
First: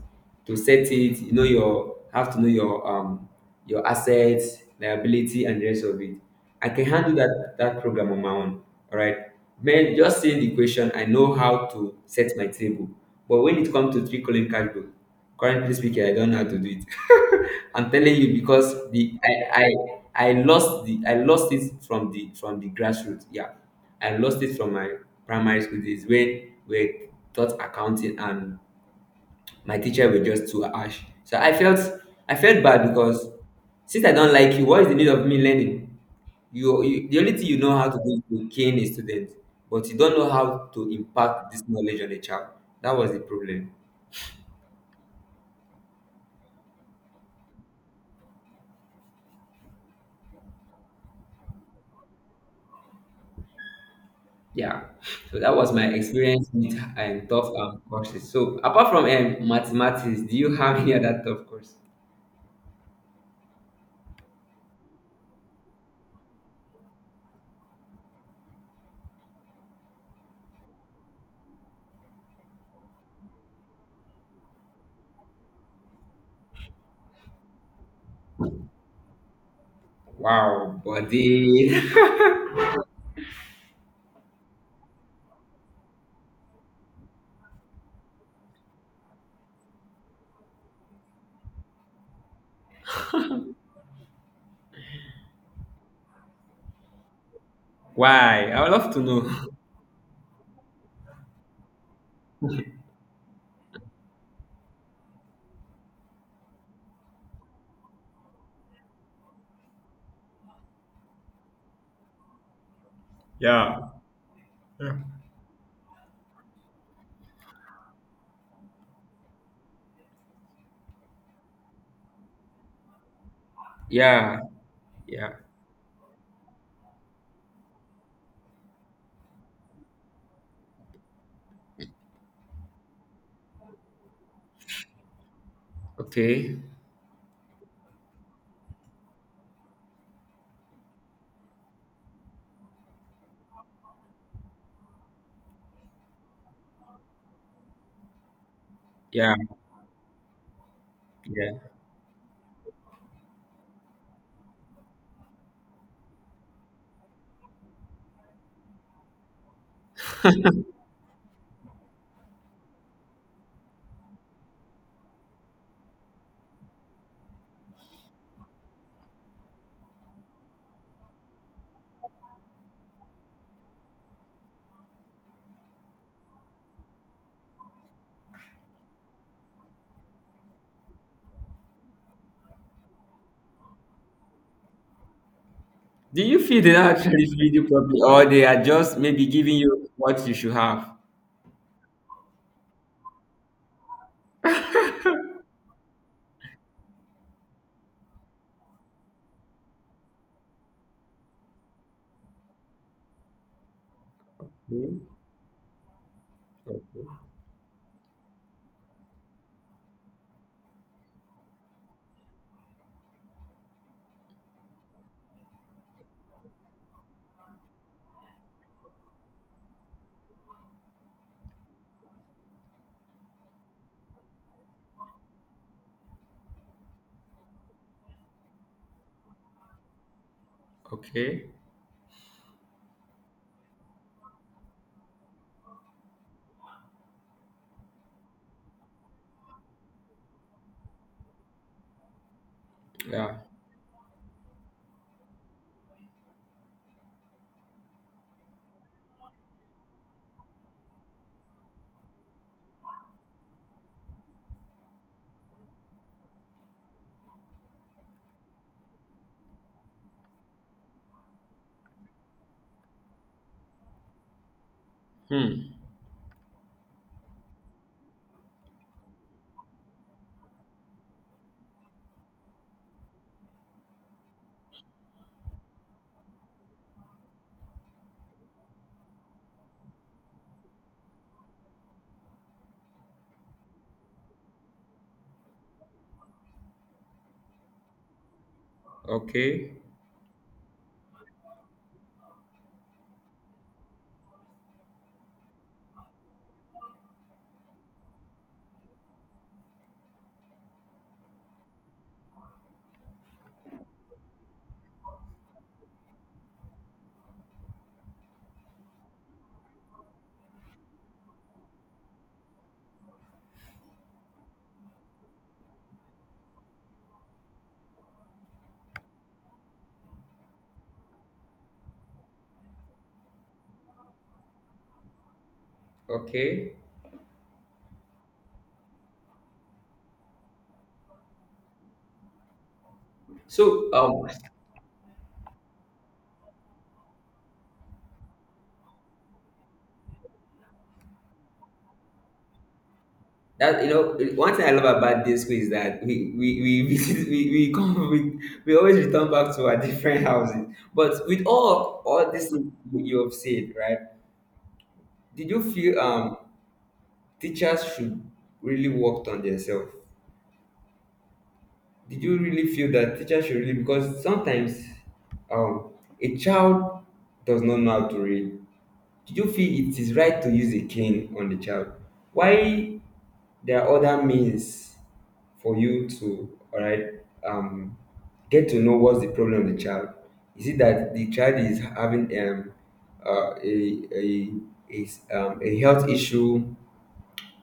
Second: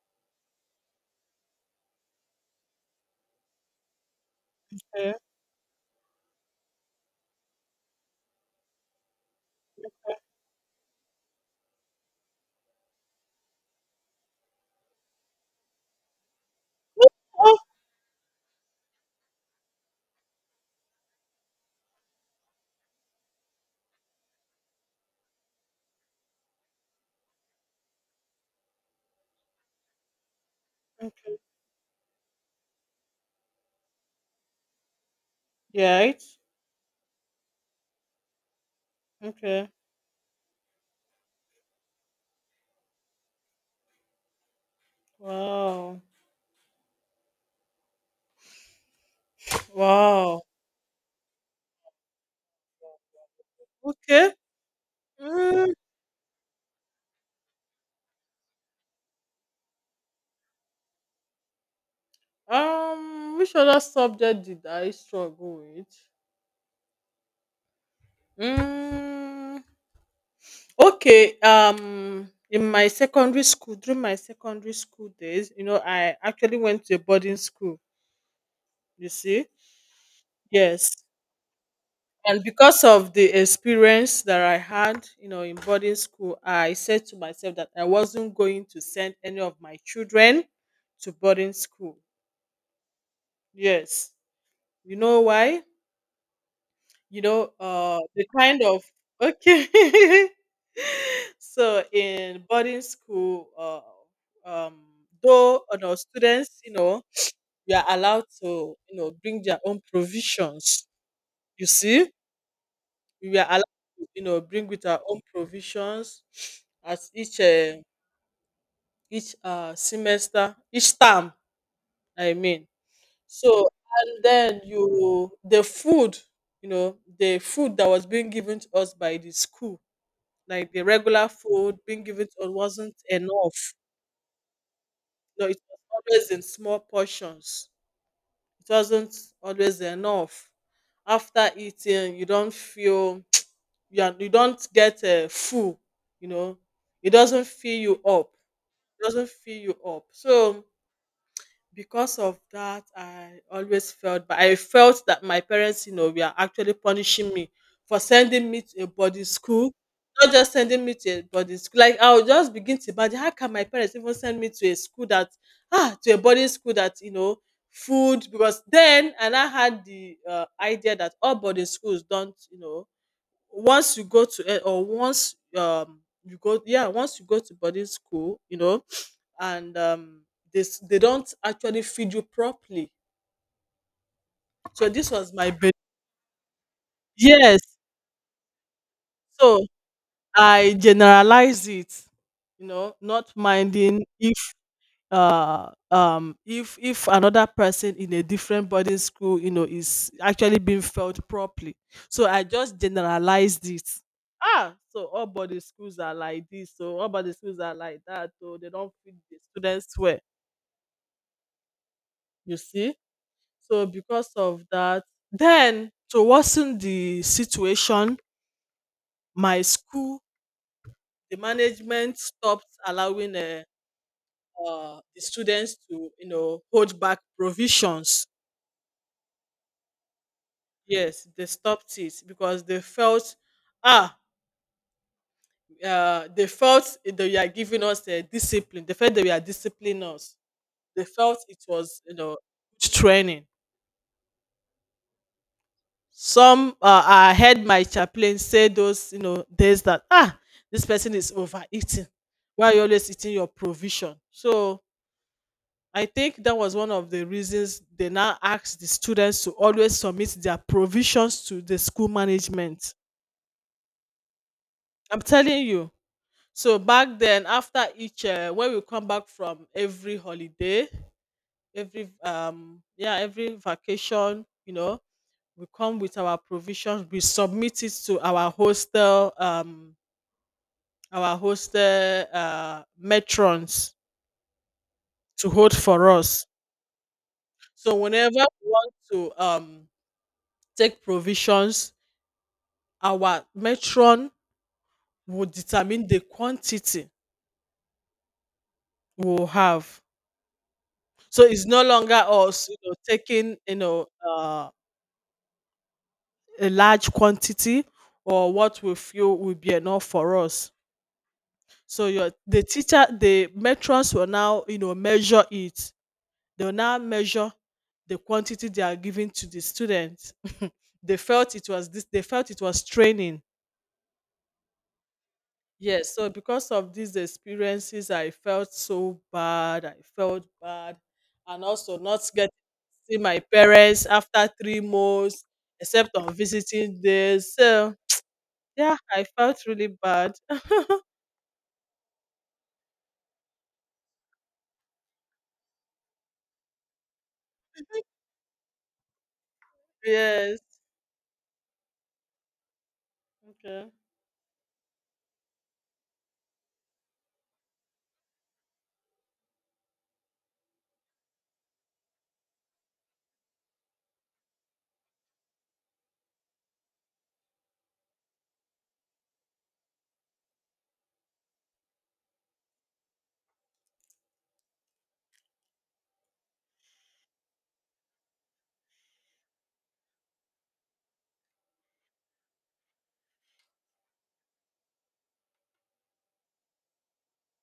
B: To set it, you know, your have to know your assets,
A: Okay.
B: liability, and the rest of it. I can handle that program on my own. All right. Man, just seeing the question, I know how to set my table. But when it comes to trickling cash flow, currently speaking, I don't know how to do it.
A: Oh,
B: I'm telling you, because the I, I I lost the I lost it from the grassroots. Yeah, I lost it from my primary school days when we taught accounting, and my teacher were just too harsh. So
A: okay.
B: I felt bad, because since I don't like you, what is the need of me learning?
A: Yeah, it's-
B: You, the only thing you know how to do is to cane a student,
A: Okay.
B: but you don't know how to impact this knowledge on a child. That was the problem.
A: Wow. Wow. Okay.
B: Yeah, so that was
A: Mm,
B: my experience with and tough courses. So apart from mathematics, do you have any other tough course?
A: which other subject did I struggle with? Mm, okay. In my secondary school, during my secondary school days, you know, I actually went to a boarding school. You see,
B: Wow,
A: yes,
B: body.
A: and because of the experience that I had, you know, in boarding school, I said to myself that I wasn't going to send any of my children to boarding school. Yes, you know why? You know, the
B: Why? I
A: kind
B: would
A: of
B: love to know.
A: okay. So in boarding school, um, though you know, students, you know, we are allowed to, you know, bring their own provisions. You see, we are allowed
B: Yeah,
A: to, you know, bring with our own provisions as each semester, each term. I mean, so and
B: yeah,
A: then you
B: yeah.
A: the food, you know, the food that was being given to us by the school, like the regular food being given to us wasn't enough. No, it was always in
B: Okay.
A: small portions. It wasn't always enough. After eating, you don't feel you are, you don't get full. You know, it doesn't fill you up. It doesn't
B: Yeah,
A: fill you up. So
B: yeah.
A: because of that, I always felt, but I felt that my parents, you know, were actually punishing me for sending me to a boarding school. Not just sending me to a boarding school, like I would just begin to imagine how can my parents even send me to a school that to a boarding school that you know food, because then and I had the idea that all boarding schools don't you know, once you go to eh, or once you go, yeah, once you go to boarding school, you know, and they don't actually feed you properly. So this was my
B: Do you feel they don't actually feed
A: yes.
B: you properly, or they are just maybe giving
A: So
B: you what you should
A: I
B: have?
A: generalize it, you know, not minding if another person in a different boarding school you know is actually being felt properly, so I just generalized it.
B: Hmm?
A: So all boarding schools are like this,
B: Okay.
A: so all boarding schools are like that, so they don't feed the students well, you see. So because of that, then to worsen the situation, my school, the management stopped allowing the students to, you know, hold back provisions. Yes, they
B: Okay.
A: stopped it because they felt, ah, they felt they were giving us a discipline. They felt they were disciplining us. They felt it was, you know, good
B: Yeah.
A: training. Some I heard my chaplain say those you know days that ah this person is overeating. Why are you always eating your provision? So I think that was one of the reasons they now asked the students to always submit their provisions to the school management. I'm telling
B: Hmm.
A: you. So back then, after each when we come back from every holiday, every vacation, you know, we come with our provisions. We submit it to our hostel matrons to hold for us. So whenever we want to
B: Okay.
A: take provisions, our matron will determine the quantity we'll have. So it's no longer us you know taking you know a large quantity or what we feel will be enough for us. So your the teacher, the matrons will now, you know, measure it. They will now measure the quantity they are giving to the students. They felt it was this. They felt it was training. Yes. So because
B: Okay.
A: of these experiences, I felt so bad. I felt bad, and also not getting to see my
B: So,
A: parents after 3 months, except on visiting days. So yeah, I felt really bad.
B: that you know, one thing I love about this school is that we we come we always return back to our different
A: Yes.
B: houses. But with all of all this thing you have said,
A: Okay.
B: right? Did you feel teachers should really work on themselves? Did you really feel that teachers should really, because sometimes um a child does not know how to read. Did you feel it is right to use a cane on the child? Why, there are other means for you to, all right, um get to know what's the problem of the child. Is it that the child is having a is a health issue,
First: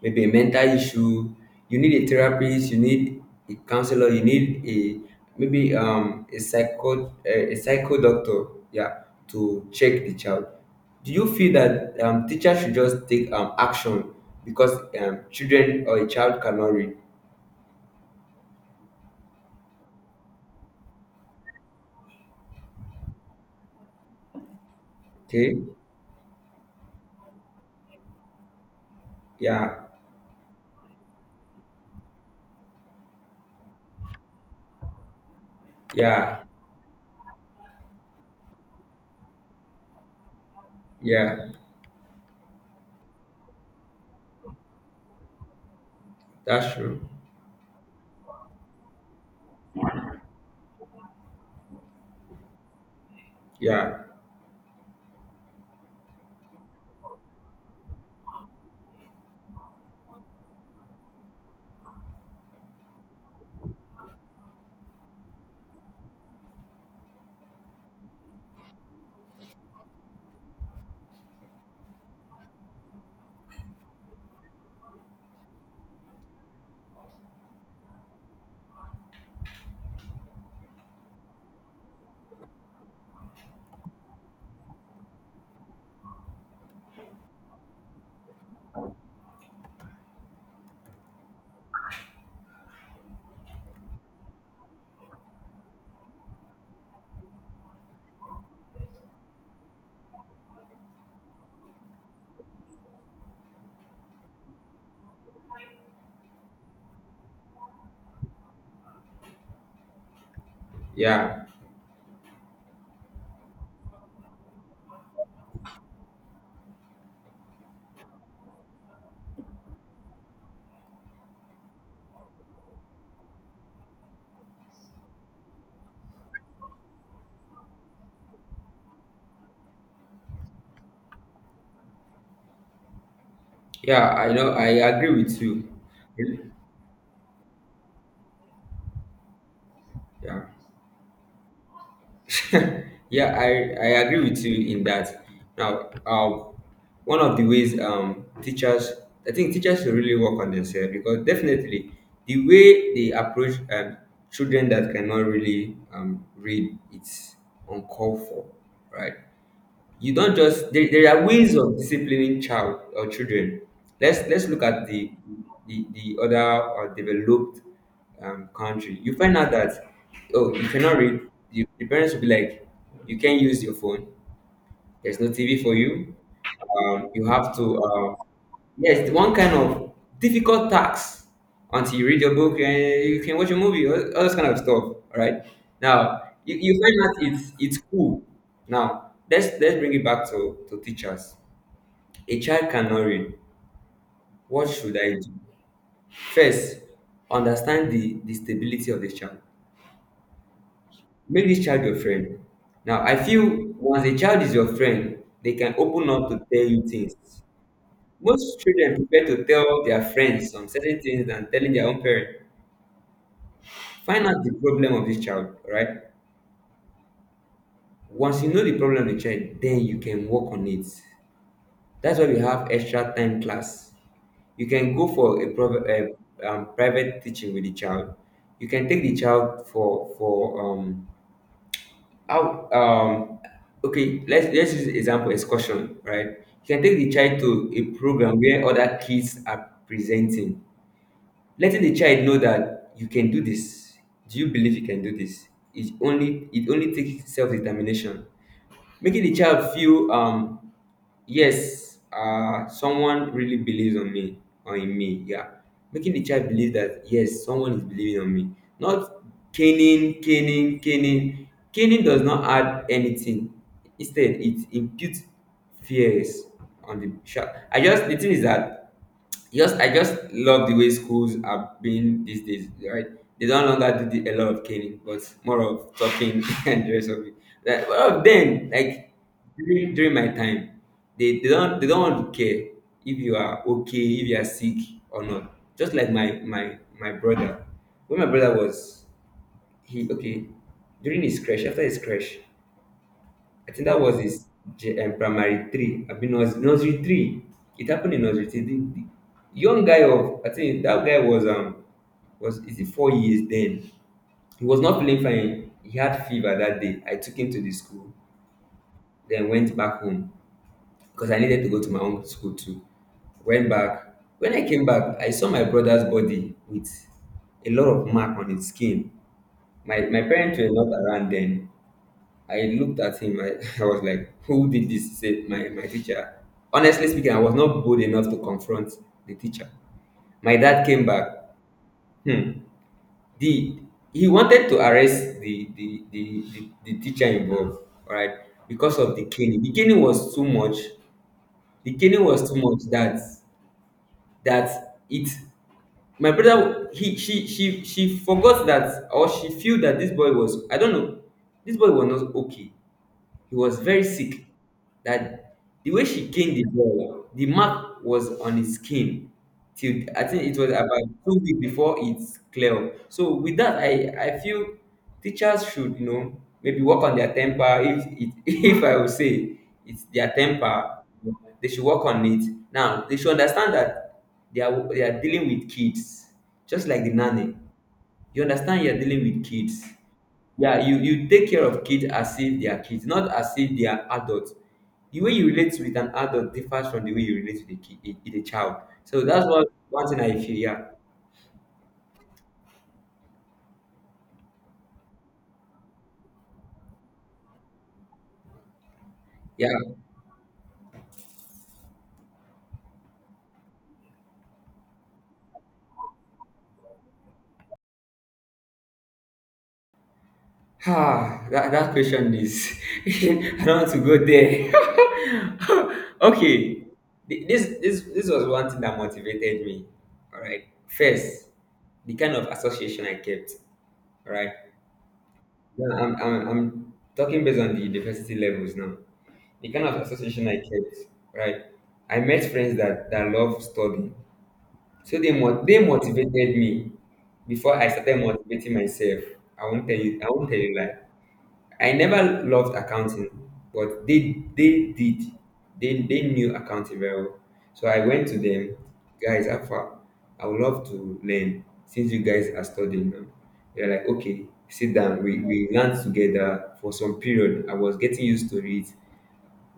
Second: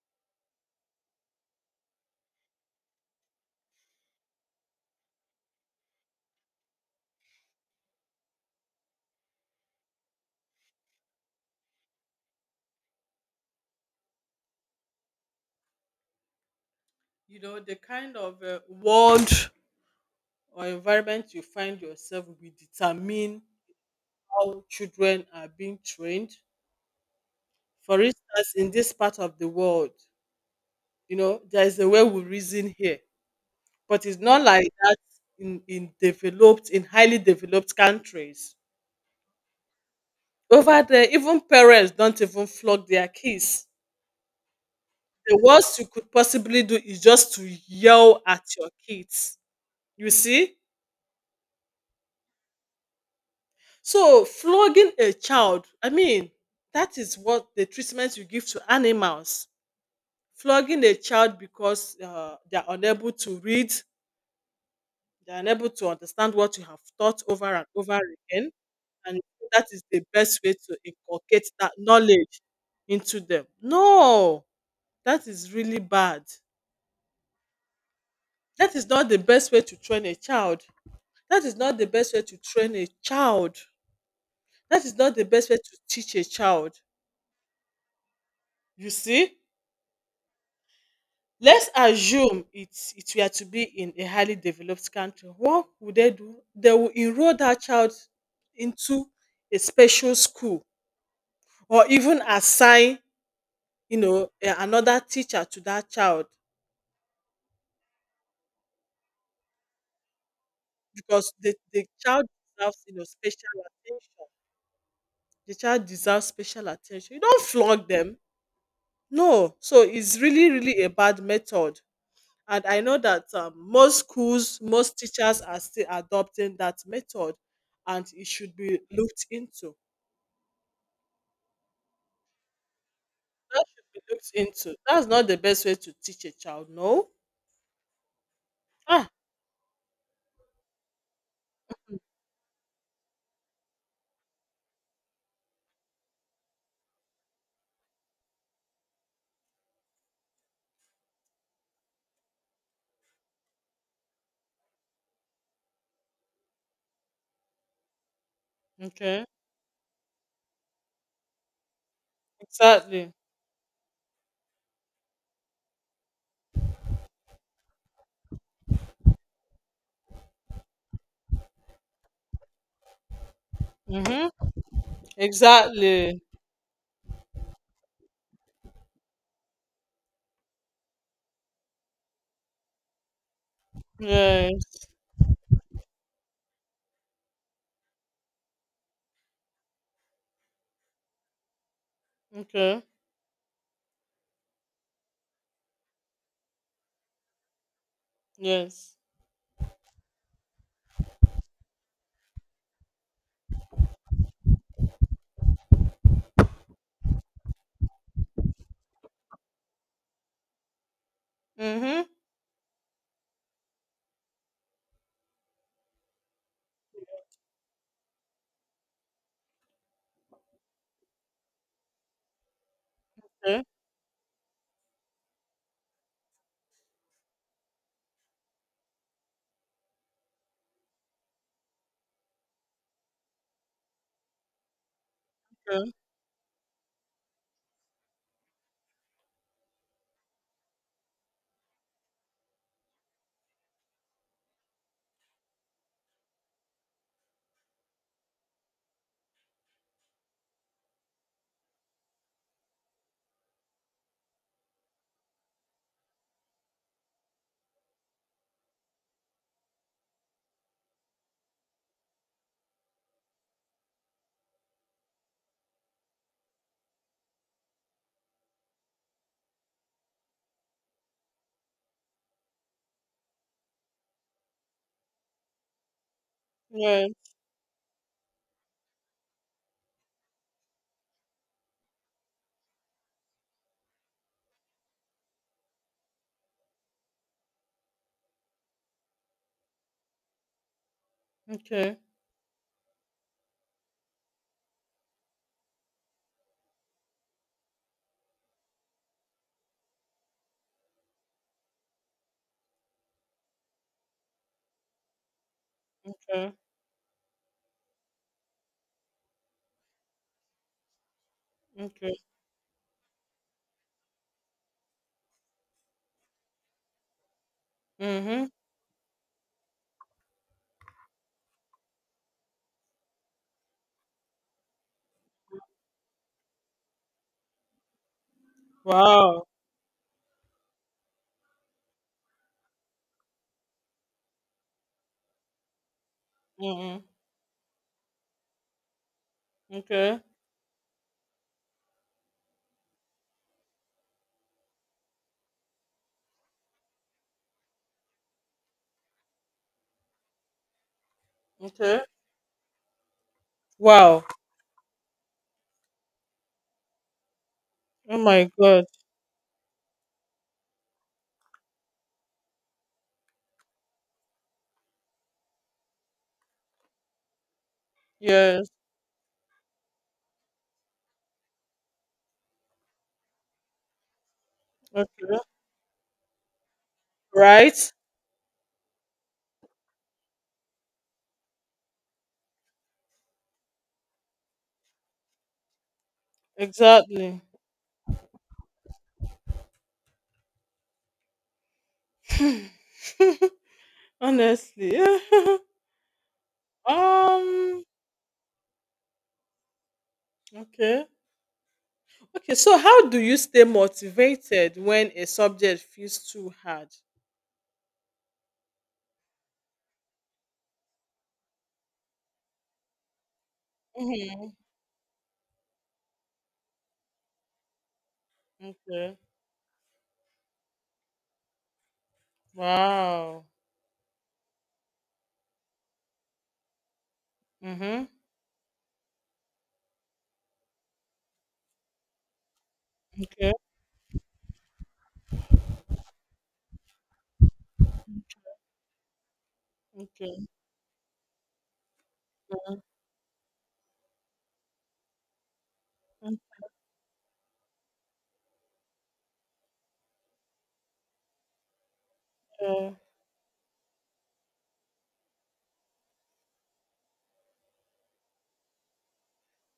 B: maybe a mental issue. You need a therapist. You need a counselor. You need a maybe a psycho doctor. Yeah, to check the child. Do you feel that teachers should just take action because children or a child cannot read?
A: You know the kind of world or environment you find yourself will determine how children are
B: Okay.
A: being trained. For instance, in this part of the
B: Yeah.
A: world, you know, there is a way we reason here, but it's not like that in
B: Yeah.
A: developed, in highly developed countries. Over there, even
B: Yeah.
A: parents don't even flog their kids. The worst you could possibly
B: That's
A: do
B: true.
A: is just to yell at your kids. You see?
B: Yeah.
A: So flogging a child, I mean, that is what the treatment you give to animals. Flogging a child because they are unable to read, they are unable to understand what you have taught over and over again, and that is the best way to inculcate that knowledge into them. No, that is really bad. That is not the best way to train a child. That is not the best way to train a child. That is not the best way to teach a child. You see? Let's assume it's it were to be in a highly developed country. What would they do? They will enroll that child into a special school or even assign, you know, a- another teacher to that child because
B: Yeah.
A: the child deserves, you know, special attention. The child deserves special attention. You don't flog them. No. So it's really, really a bad method. And I know that most schools, most teachers are still adopting that method, and it should be looked into. That should be
B: Yeah.
A: looked
B: I know. I
A: into. That's
B: agree
A: not the
B: with
A: best
B: you.
A: way to teach a
B: Really?
A: child. No. Ah.
B: Yeah. Yeah, I agree with you in that. Now, one of the ways teachers, I think teachers should really work on themselves, because definitely the way they approach children that cannot really read, it's uncalled for, right?
A: Okay.
B: You don't just, there are ways of disciplining child or
A: Exactly.
B: children. Let's look at the the other developed country. You find out that, oh, you cannot read, you, the parents will be like, you can't use your phone,
A: Mhm.
B: there's no TV for you.
A: Exactly.
B: You have to, yes, one kind of difficult task until you read your book, and you can watch a movie, all this kind of stuff.
A: Yes.
B: All right. Now, you find that it's cool. Now, let's bring it back to teachers. A child
A: Okay.
B: cannot read. What should I do? First, understand the stability
A: Yes.
B: of the child. Make this child your friend. Now, I feel once a child is your friend, they can open up to tell you things. Most children prefer to tell their friends some certain things than telling their own
A: Mhm.
B: parent. Find out the problem of this child, all right? Once you know the problem of the child, then you can work on it. That's why we have extra time
A: Okay.
B: class. You can go for a, prov- a private teaching with the child. You can take the child for out okay. Let's use example
A: Okay.
B: excursion, right? You can take the child to a program where other kids are presenting, letting the child know that you can do this. Do you believe you can do this? It only takes self-determination, making the child feel, yes someone really believes on me or in me. Yeah, making the child believe that, yes, someone is believing on me, not Caning caning does not add anything. Instead, it imputes fears on the child. I just the thing is that just I just love the way schools are being these days, right? They don't longer do the, a lot of caning, but more of talking and the rest
A: Yes.
B: of it. Like well then, like during my time, they don't want to care if you are okay, if you are sick or not. Just like my my brother. When my brother was he okay, during his crash, after his
A: Okay.
B: crash, I think that was his primary three. I mean, nursery three. It happened in nursery three. The young guy of, I think that guy was is it 4 years then. He was not feeling fine. He had
A: Okay.
B: fever that day. I took him to the school, then went back home because I needed to go to my
A: Okay.
B: own school too. Went back. When I came back, I saw my brother's body with a lot of mark
A: Mhm.
B: on its skin. My parents were not around then. I looked at him. I, I was like, "Who did this?" He said, My teacher." Honestly speaking, I was not bold enough to confront the
A: Wow.
B: teacher. My dad came back. Hmm. The He wanted to arrest the the
A: Mhm.
B: teacher involved, all right, because of the caning. The caning
A: Okay.
B: was too much. The caning was too much that that it my brother he she forgot that or she feel that this boy was, I don't know, this boy
A: Okay.
B: was not okay. He was very
A: Wow.
B: sick. That the way she gained the ball, the mark
A: Oh
B: was
A: my
B: on his
A: God.
B: skin. Till I think it was about 2 weeks before it's clear up. So with that, I feel teachers should, you know, maybe work on their temper. If it,
A: Yes.
B: if I would say it's their temper, they should work on it. Now they should understand that they are
A: Okay.
B: dealing with kids, just like the nanny.
A: Right.
B: You understand you are dealing with kids. Yeah, you take care of kids as if they are kids, not as if they are adults. The way you relate with an adult differs from the way you
A: Exactly.
B: relate with a kid, with a child. So that's what one thing I feel. Yeah,
A: Honestly. um
B: yeah.
A: okay. Okay, so how do you stay motivated when a subject feels too hard?
B: Ah, that, that question is. I don't want to go
A: Hmm.
B: there. Okay, this was one thing that
A: Okay.
B: motivated me. All right, first, the kind of association I
A: Wow.
B: kept. All right, yeah, I'm talking based on the
A: Mm-hmm.
B: university levels now. The kind of association I kept, right? I met friends that
A: Okay.
B: love studying. So they motivated me before I started motivating myself. I
A: Okay.
B: won't tell you lie. I never loved accounting, but they did. They knew accounting very well. So I went to them, guys, Alpha, I would love to learn since you guys are
A: Okay.
B: studying now. They're like, okay, sit down. We learned together for some period. I was getting used to it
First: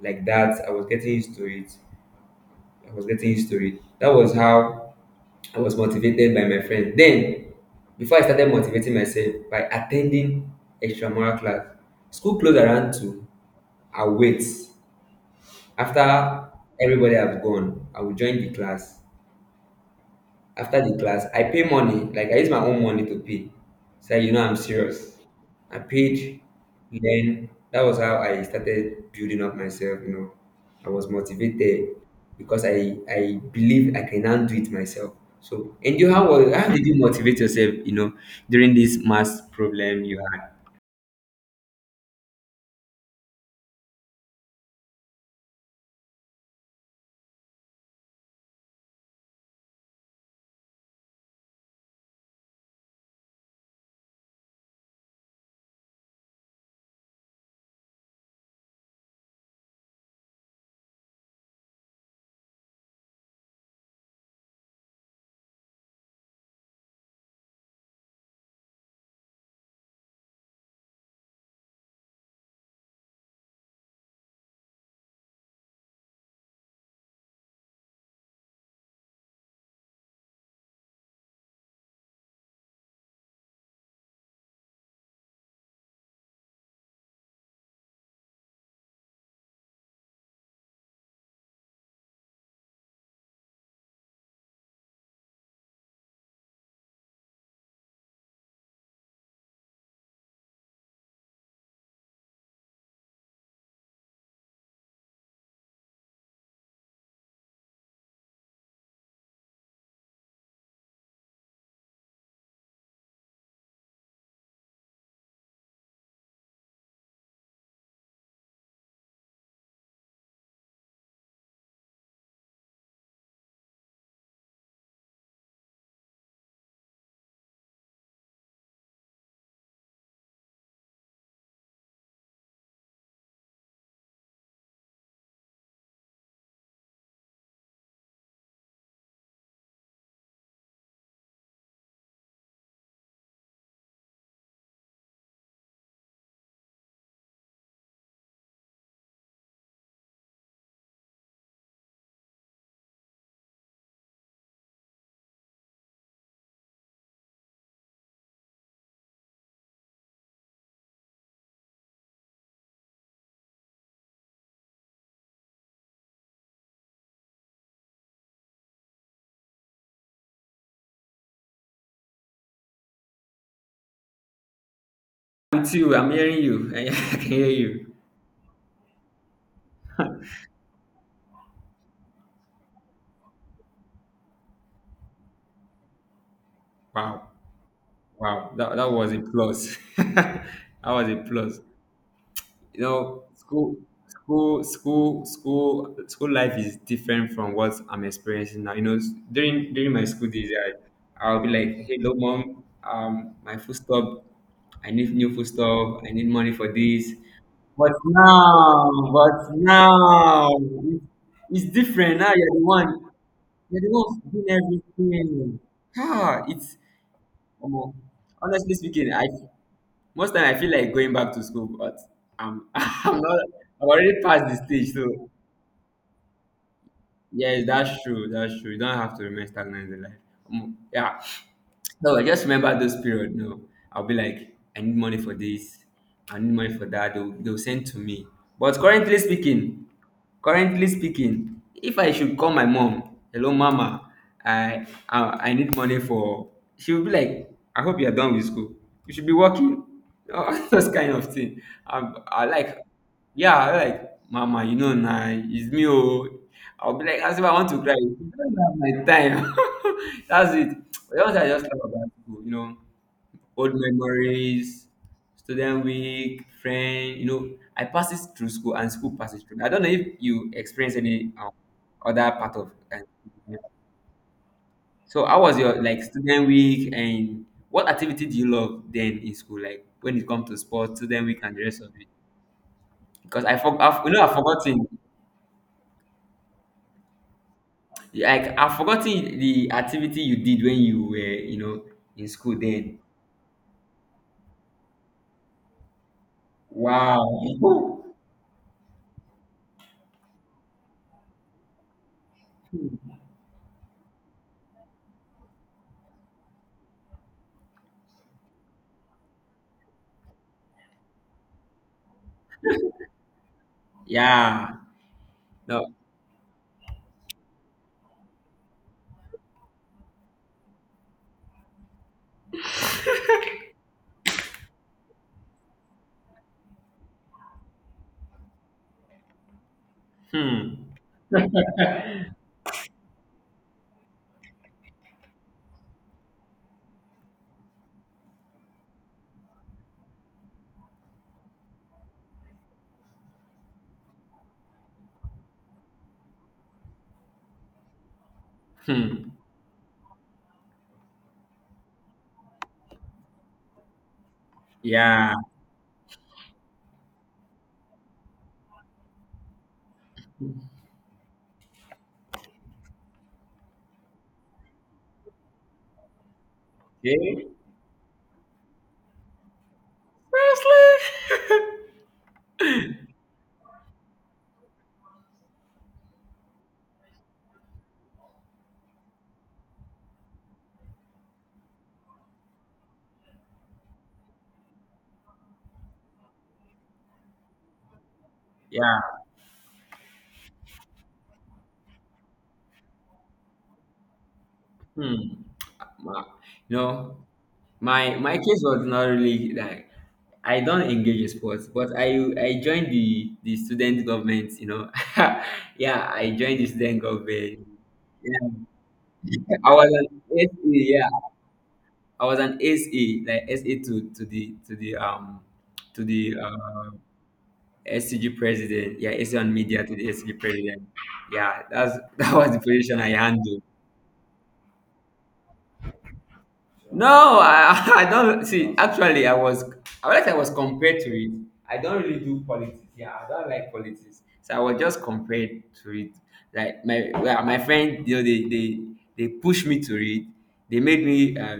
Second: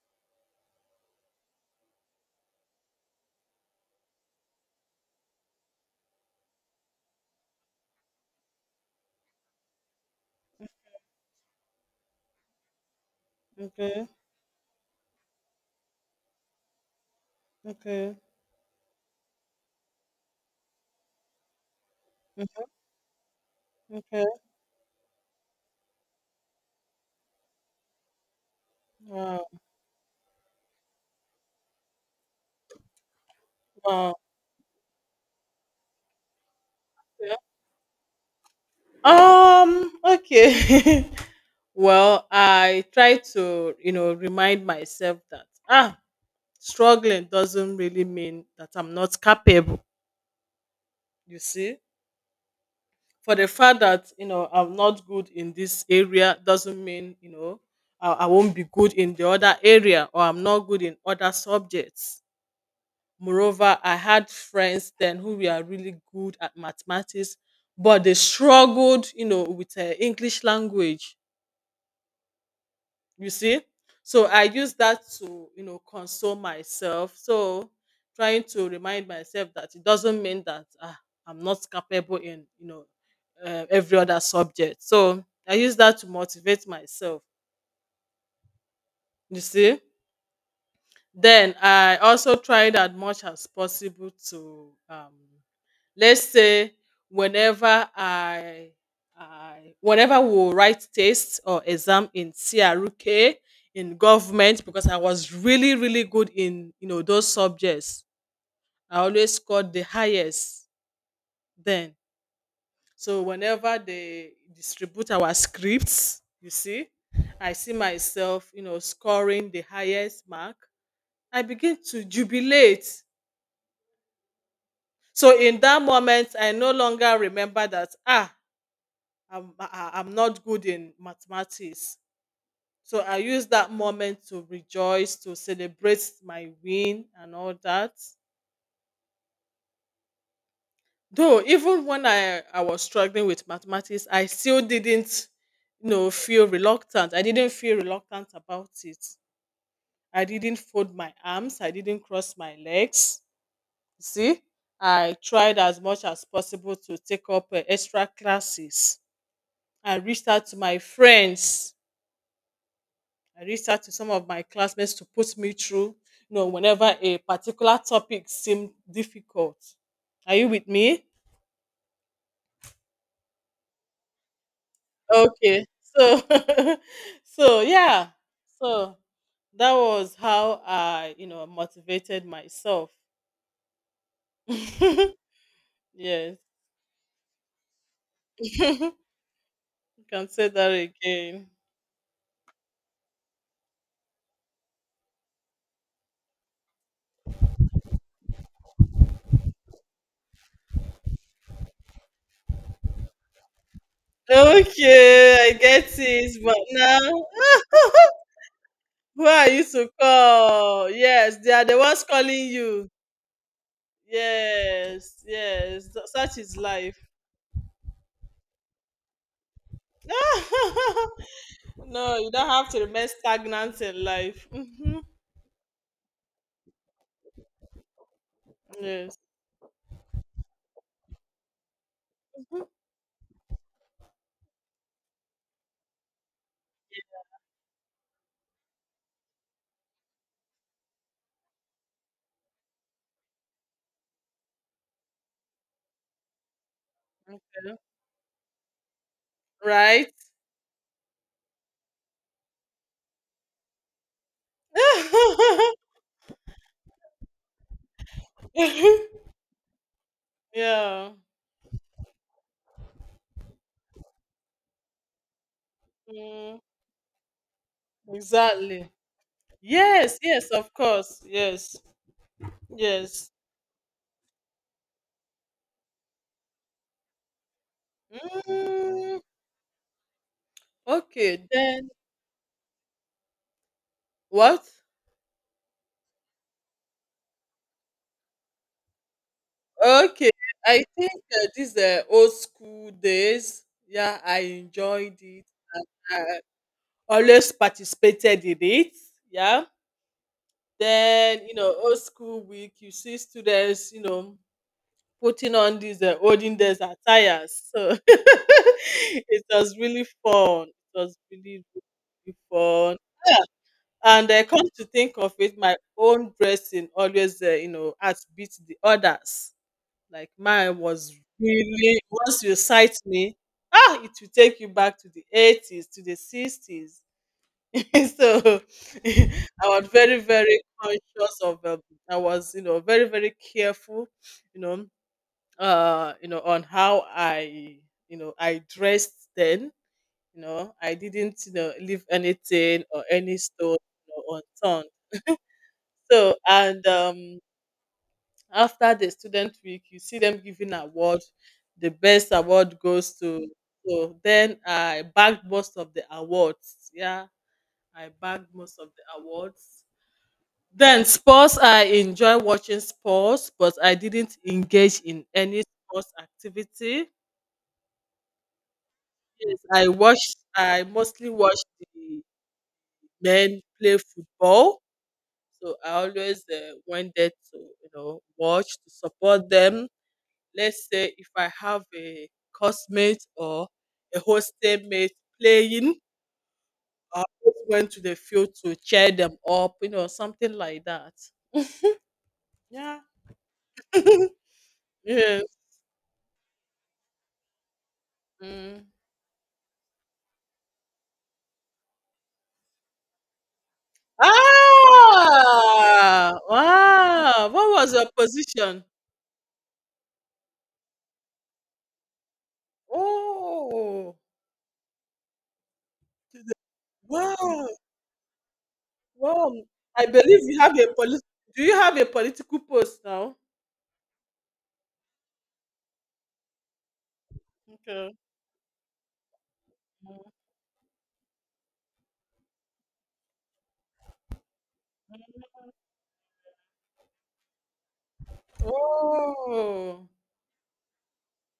B: like that. I was getting used to it. That was how I was motivated by my friend. Then, before I started motivating myself by attending extramural class, school closed around two. I
A: Okay.
B: wait after everybody have gone. I will
A: Okay.
B: join the class. After the class, I pay money, like I use my own money to pay. So
A: Okay.
B: you know I'm serious. I paid, then that was how I started building
A: Wow.
B: up myself, you know. I was motivated because I believe I
A: Wow.
B: can now do it myself. So and you how did you
A: Yeah.
B: motivate yourself, you know, during this math problem you had?
A: Okay. Well, I try to, you know, remind myself that struggling doesn't really mean that I'm not capable. You see, for the fact that you know I'm not good in this area doesn't mean you know I won't be good in the other area, or I'm not good in other subjects. Moreover, I had friends then who were really good at mathematics, but they struggled, you know, with english language. You see, so I use that to, you know, console myself. So trying to remind myself that it doesn't mean that I'm not capable in you know every other subject. So I use that to motivate myself. You see, then I also tried as much as possible to Let's say whenever I whenever we will write tests or exam in CRK in government because I was really really good in you know those subjects. I always scored the highest then. So whenever they distribute our scripts, you see, I see myself you know scoring the highest mark. I begin to jubilate. So in that moment, I no longer remember that I'm not good in mathematics. So I use that moment to rejoice, to celebrate my win and all that. Though even when I was struggling with mathematics, I still didn't you know feel reluctant. I didn't feel reluctant about it. I didn't fold my arms, I didn't cross my legs. You see? I tried as much as possible to take up extra classes. I reached out to my friends. I reached out to some of my classmates to put me through, you know, whenever a particular topic seemed difficult. Are you with me? Okay.
B: I'm
A: So
B: hearing you. I can hear
A: so
B: you.
A: yeah. So that was how I, you know, motivated myself. Yes.
B: Wow. Wow. That
A: You
B: was a plus.
A: can say that
B: That was a
A: again.
B: plus. You know school life is different from what I'm experiencing now. You know, during my school days, I'll be like, hello mom, my food stop, I need new
A: Okay,
B: food
A: I get
B: stop, I need
A: it.
B: money
A: But
B: for this,
A: now who are
B: but
A: you to
B: now
A: call? Yes, they are
B: it's
A: the ones
B: different
A: calling
B: now. You're the one,
A: you.
B: you're the one doing
A: Yes,
B: everything.
A: yes, such
B: Ah,
A: is
B: it's
A: life.
B: um, honestly speaking, I most time I feel like going back to school, but
A: No, you don't
B: I'm
A: have to remain
B: I'm not.
A: stagnant
B: I'm
A: in
B: already
A: life.
B: past the stage.
A: Hmm.
B: So yes, that's true. That's true. You don't have
A: Yes,
B: to remain stagnant in life. Mm, yeah, no, I just remember those period. No, I'll be like, I need money for this, I need money for that. They'll send to me. But currently speaking, if I should call my mom, hello mama, I need money for. She will be like,
A: okay.
B: I hope you are done with school. You should be working.
A: Right?
B: Oh, those kind of thing. I like, yeah, I like, mama, you know, nah, it's me. Oh, I'll be like, as if I want to cry. You don't have my time. That's it.
A: Yeah,
B: But once I just talk about school, you know, old memories, student week,
A: mm,
B: friend, you know, I pass it through school
A: exactly.
B: and school passes through me. I don't know if
A: Yes, yes,
B: you
A: of
B: experience
A: course.
B: any
A: Yes,
B: other part of
A: yes.
B: so how was your like student week and what activity do you love then
A: Mm,
B: in school? Like when it comes to sports, student week
A: okay,
B: and the rest of
A: then
B: it. Because I forgot, you know, I've
A: what?
B: forgotten. Like I've forgotten the activity
A: Okay,
B: you did when
A: I
B: you were,
A: think
B: you
A: these
B: know, in
A: old
B: school
A: school
B: then.
A: days. Yeah, I enjoyed it. Always
B: Wow.
A: participated in it. Yeah. Then, you know, old school week, you see students, you know, putting on these olden days attires. So it was really fun. It was really, really fun. And come
B: Yeah.
A: to think of it, my
B: No.
A: own dressing always, you know, outbeats the others. Like mine was really, once you sight me, ah, it will take you back to the 80s, to the 60s. So I was very, very
B: Hmm.
A: conscious of. I was, you know, very, very careful, you know, you know, on how I, you know, I dressed then. You know, I didn't, you know, leave anything or any stone you know, unturned. So, and after the
B: Hmm.
A: student week, you see them giving award. The best award goes to. So then I
B: Yeah.
A: bagged most of the awards. Yeah, I bagged most of the awards. Then sports, I enjoy watching sports, but I didn't engage in any sports activity.
B: Eh?
A: Yes, I watched. I mostly
B: Seriously?
A: watched the men play football, so I always went there to you know watch to support them. Let's say if I have a cosmate or a hostel mate playing, I always went to the field to cheer
B: Yeah.
A: them up, you know, something like that. Yeah.
B: Hmm.
A: Yes.
B: Ma- you know, my case was
A: Mm.
B: not really like I don't engage in sports, but I joined the student government. You know, yeah, I
A: Ah!
B: joined the student
A: Wow!
B: government.
A: What was your
B: Yeah,
A: position?
B: I was an SC, yeah. I was an SA, like SA to
A: Oh!
B: to the
A: Wow!
B: SCG president. Yeah, SA on
A: Wow!
B: media to
A: I
B: the SCG
A: believe you have
B: president.
A: a polit
B: Yeah,
A: do you have
B: that's
A: a
B: that was the
A: political
B: position
A: post
B: I
A: now?
B: handled. I
A: Okay.
B: don't see. Actually, I was I realized I was compared to it. I don't really do politics. Yeah, I don't like politics. So I was just compared to it. Like my well, my friend, you know, they they pushed me to
A: Oh!
B: it. They made me.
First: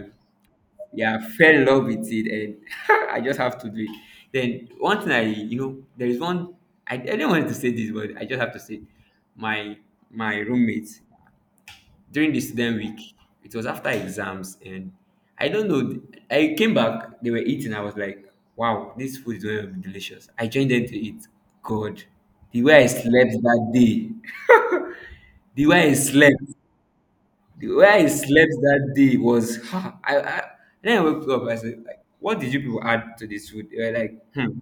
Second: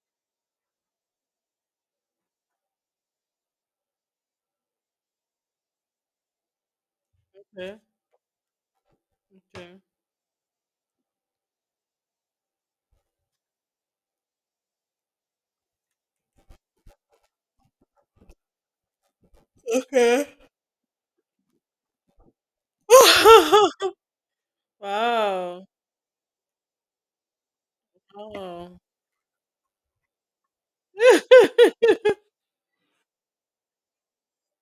B: Yeah, I fell in love with it, and I just have to do it. Then one thing I, you know, there is one. I didn't want to say
A: Okay.
B: this, but I just have to say, my
A: Okay.
B: my roommate during the student week, it was after exams, and I don't know. I came back, they were eating. I was like, wow, this food is going to be
A: Okay.
B: delicious. I joined them to eat. God, the way I slept that day, the
A: Wow!
B: way I slept. The way I slept
A: Oh.
B: that day was ha, I then I woke up. I said, like, what did you people add to this food? They were like, hmm,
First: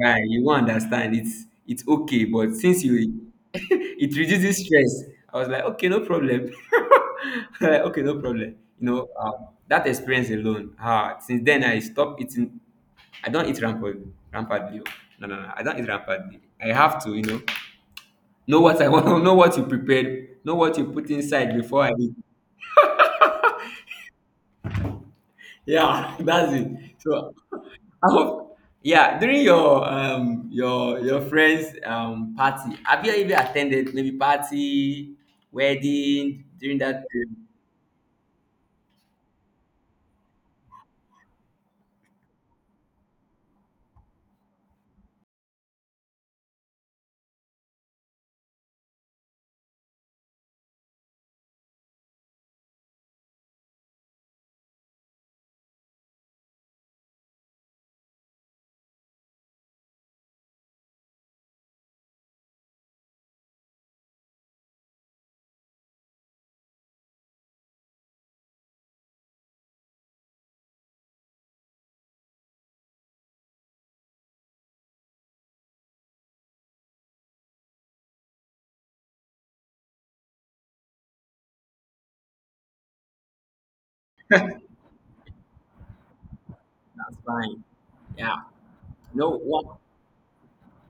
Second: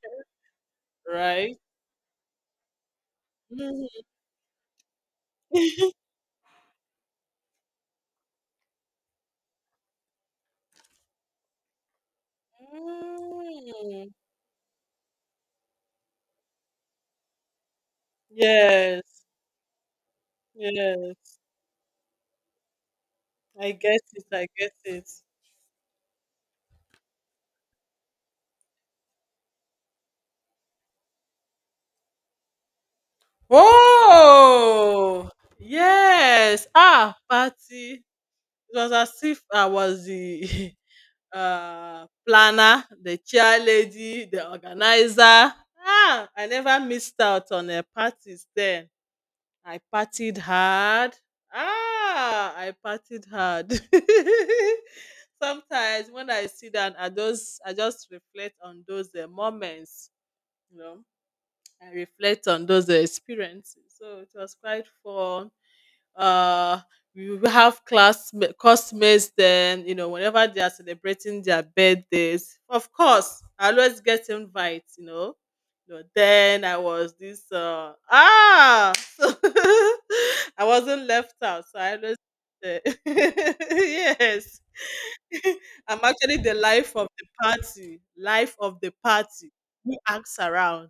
B: guy, you won't understand.
A: Right?
B: It's okay, but since you
A: Mhm.
B: it reduces stress. I was like, okay, no problem. Like, okay, no problem. You know, that experience alone. Ah, since then I stopped eating. I don't eat rampantly.
A: Mm.
B: Rampantly. Oh. No, no, no. I don't eat rampantly. I have to, you know what I want.
A: Yes.
B: Know what you prepared. Know what you put
A: Yes.
B: inside before I eat.
A: I get it. I get it.
B: Yeah, that's it. So I hope yeah, during your your friend's party, have you ever attended maybe party,
A: Oh,
B: wedding
A: yes.
B: during that
A: Ah,
B: period?
A: party. It was as if I was the planner, the chair lady, the organizer. Ah, I never missed out on a parties then. I partied hard. Ah, I partied hard. Sometimes when I sit down, I just reflect on those moments, you know. I reflect on those experiences. So it was quite fun. Uh, we will have classmates then, you know, whenever they are celebrating their birthdays. Of course, I always get invites, you know. You know, then I was this so I wasn't left out, so I always eh, yes. I'm actually the life of
B: That's
A: the
B: fine.
A: party.
B: Yeah.
A: Life of the
B: No
A: party.
B: what
A: Who acts around?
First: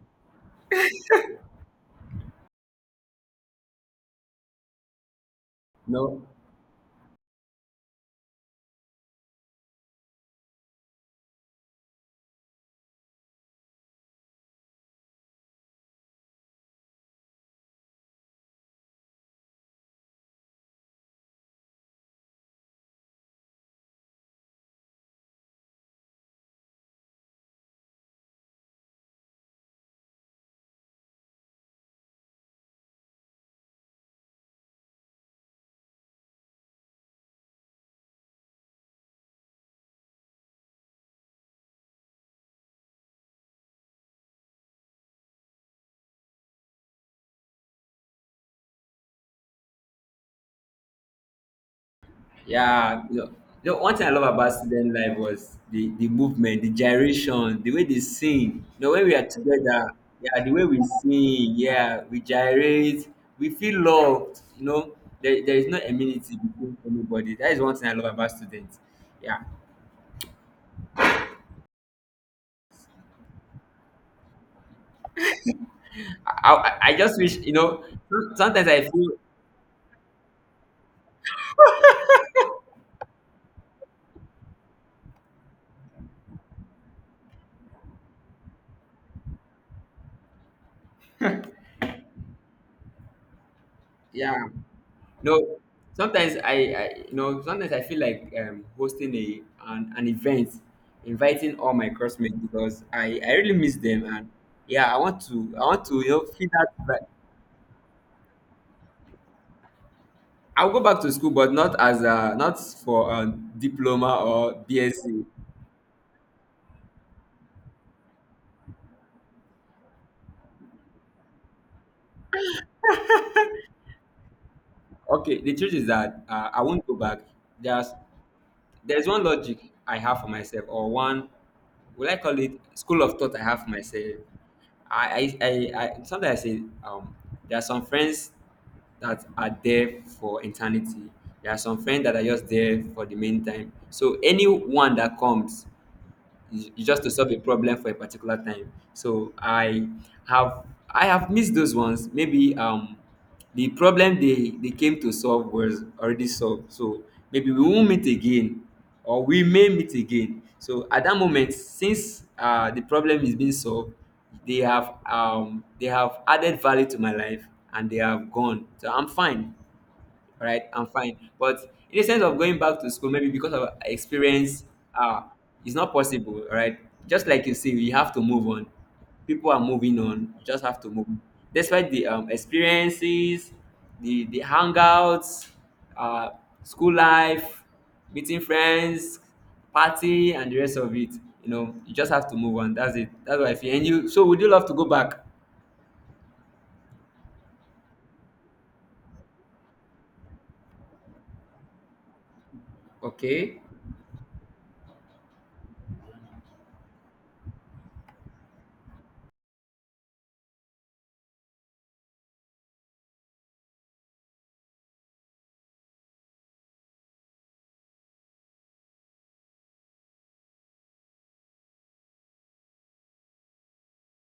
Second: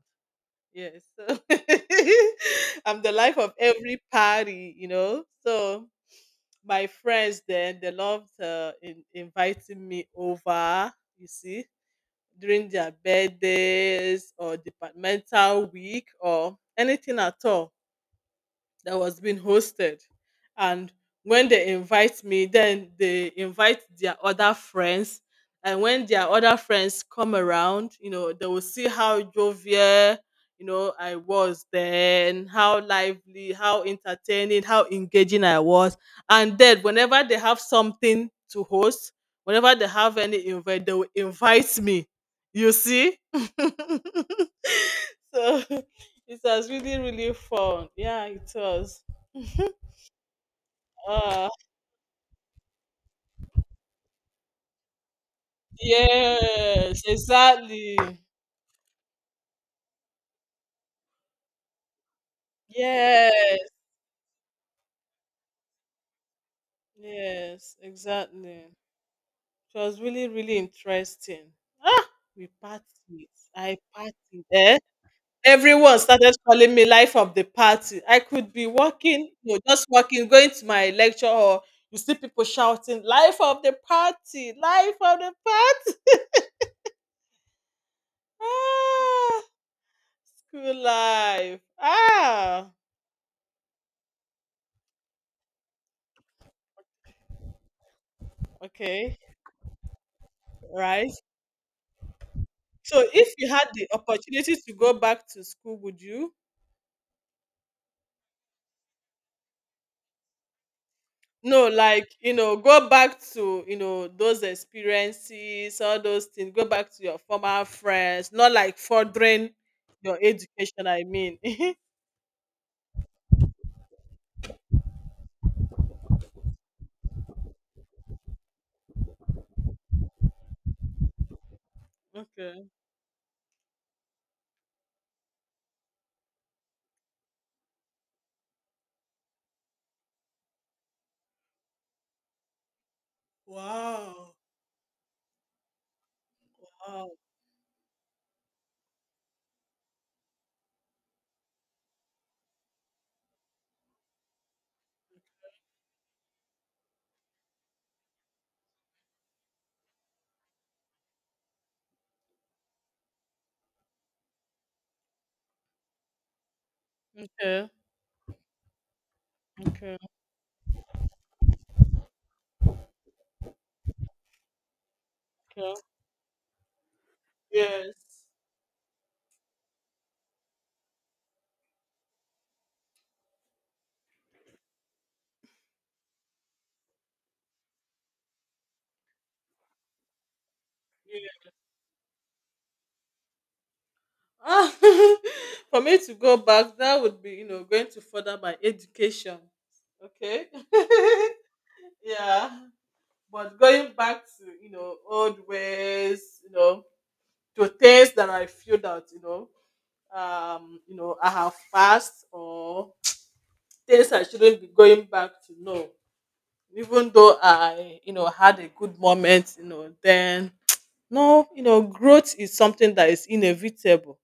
A: Yes. So I'm the life of every party, you know. So
B: no.
A: my friends then they loved inviting me over, you see, during their birthdays or departmental week or anything at all that was being hosted. And when they invite me, then they invite their other friends. And when their other friends come around, you know, they will see how jovial, you know, I was then, how lively, how entertaining, how engaging I was. And then whenever they have something to host, whenever they have any invite, they will invite me. You see? So it was really, really fun. Yeah, it was. Ah,
B: Yeah, you know, one thing I love about student life was the movement, the
A: yes,
B: gyration, the way
A: exactly.
B: they sing. You know, when we are together, yeah, the way we sing, yeah, we gyrate, we
A: Yes,
B: feel loved. You know, there is no enmity between anybody. That is one
A: yes,
B: thing I love about
A: exactly.
B: students. Yeah,
A: It was really, really interesting. Ah, we partied. I partied. Eh? Everyone started calling me
B: I
A: life
B: just
A: of
B: wish,
A: the
B: you know,
A: party. I could be
B: sometimes I feel,
A: walking, you know, just walking, going to my lecture, or you see people shouting, "Life of the party! Life of the party!" Ah. School life. Ah,
B: yeah, no, sometimes I you know, sometimes I feel like hosting
A: okay,
B: a an event,
A: right.
B: inviting all my classmates because
A: So
B: I
A: if you
B: really
A: had
B: miss
A: the
B: them, and
A: opportunity to go
B: yeah,
A: back to
B: I
A: school,
B: want
A: would
B: to you know
A: you?
B: feel that, but I'll go back to school, but
A: No,
B: not as
A: like, you
B: a
A: know,
B: not
A: go
B: for
A: back
B: a
A: to, you know,
B: diploma
A: those
B: or BSc.
A: experiences, all those things, go back to your former friends, not like furthering your education, I mean.
B: Okay, the truth is that I won't go back. Just there's one logic I have for myself, or one, would I call it
A: Okay.
B: school of thought I have for myself. I, I, I, I sometimes I say, there are some friends that are there for eternity. There are some friends that are just there for the meantime. So
A: Wow.
B: anyone that comes, it's just to
A: Wow.
B: solve a problem for a particular time. So have I have missed those ones. Maybe the problem they came to solve was already solved. So maybe we won't meet again, or we may meet again. So at that moment, since the problem is being solved, they have added value to my life
A: Okay.
B: and they have gone. So I'm fine,
A: Okay.
B: all right, I'm fine, but in the sense of going back to school maybe because of experience, uh it's
A: Okay.
B: not possible, all right, just like you say, we have to
A: Yes.
B: move on. People are moving on, you just have to move on. Despite the experiences, the hangouts, uh school life, meeting friends, party and the rest of it, you know, you just have to move on. That's it, that's what I feel, and you so would you love to
A: Ah,
B: go back?
A: for me to go back, that would be, you know, going to further my education. Okay. Yeah. But
B: Okay.
A: going back to, you know, old ways, you know, to things that I feel that, you know, I have passed or things I shouldn't be going back to. No. Even though I, you know, had a good moment, you know, then no, you know, growth is something that is inevitable.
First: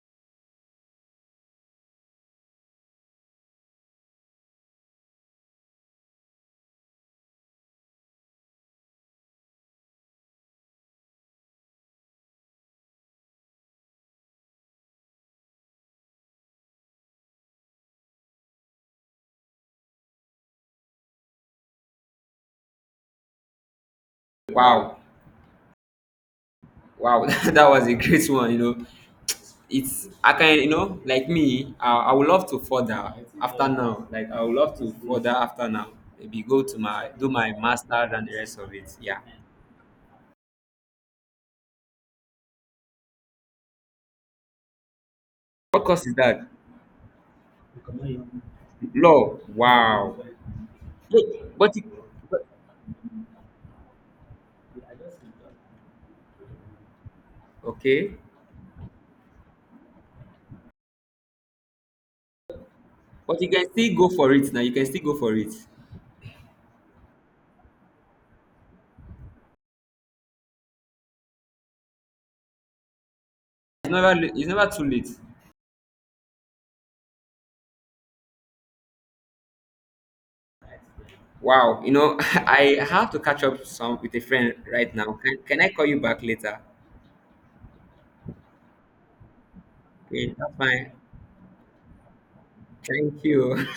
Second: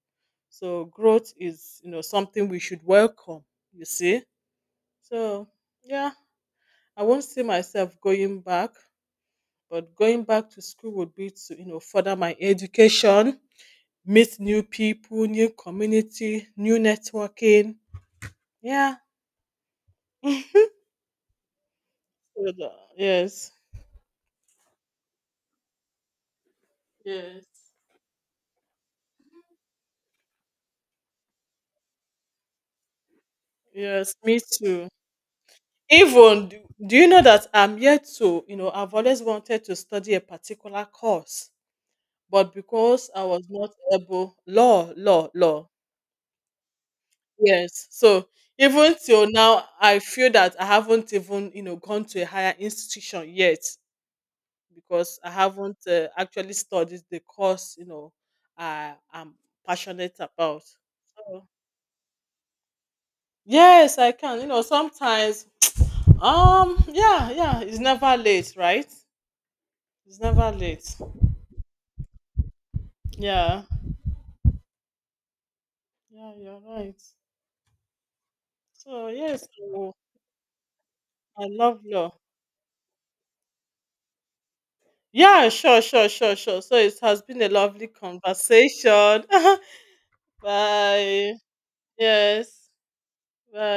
A: So growth is, you know, something we should welcome, you see. So yeah, I won't see myself going back, but going back to school would be to, you know, further my education, meet new people, new community, new networking. Yeah. So Yes.
B: Wow, wow,
A: Yes.
B: that was a great one, you know. It's I can you know like me, I would love to further after now,
A: Yes,
B: like
A: me
B: I would love
A: too.
B: to further after now maybe
A: Even do
B: go to
A: do you
B: my
A: know
B: do
A: that
B: my
A: I'm yet
B: master and the
A: to, you
B: rest
A: know,
B: of
A: I've
B: it, yeah,
A: always wanted to study a particular course, but because I was not able, law.
B: what course is that?
A: Yes. So even till
B: Law,
A: now, I
B: wow,
A: feel that I haven't
B: but
A: even you
B: but,
A: know
B: it,
A: gone to a
B: but
A: higher institution yet because I haven't actually studied the course you know
B: okay,
A: I am passionate about. So
B: but you can still
A: yes,
B: go
A: I
B: for
A: can. You
B: it now,
A: know
B: you can still go for
A: sometimes
B: it. It's
A: yeah it's never late, right? It's never late. Yeah
B: never la- it's never too late.
A: yeah you're right. So yes, oh, I
B: Wow,
A: love
B: you know,
A: law.
B: I have to catch up some with a friend right now.
A: Yeah,
B: Can I call you back later?
A: sure. So it has been a lovely conversation.
B: Okay, that's fine,
A: Bye. Yes.
B: thank you,
A: Bye.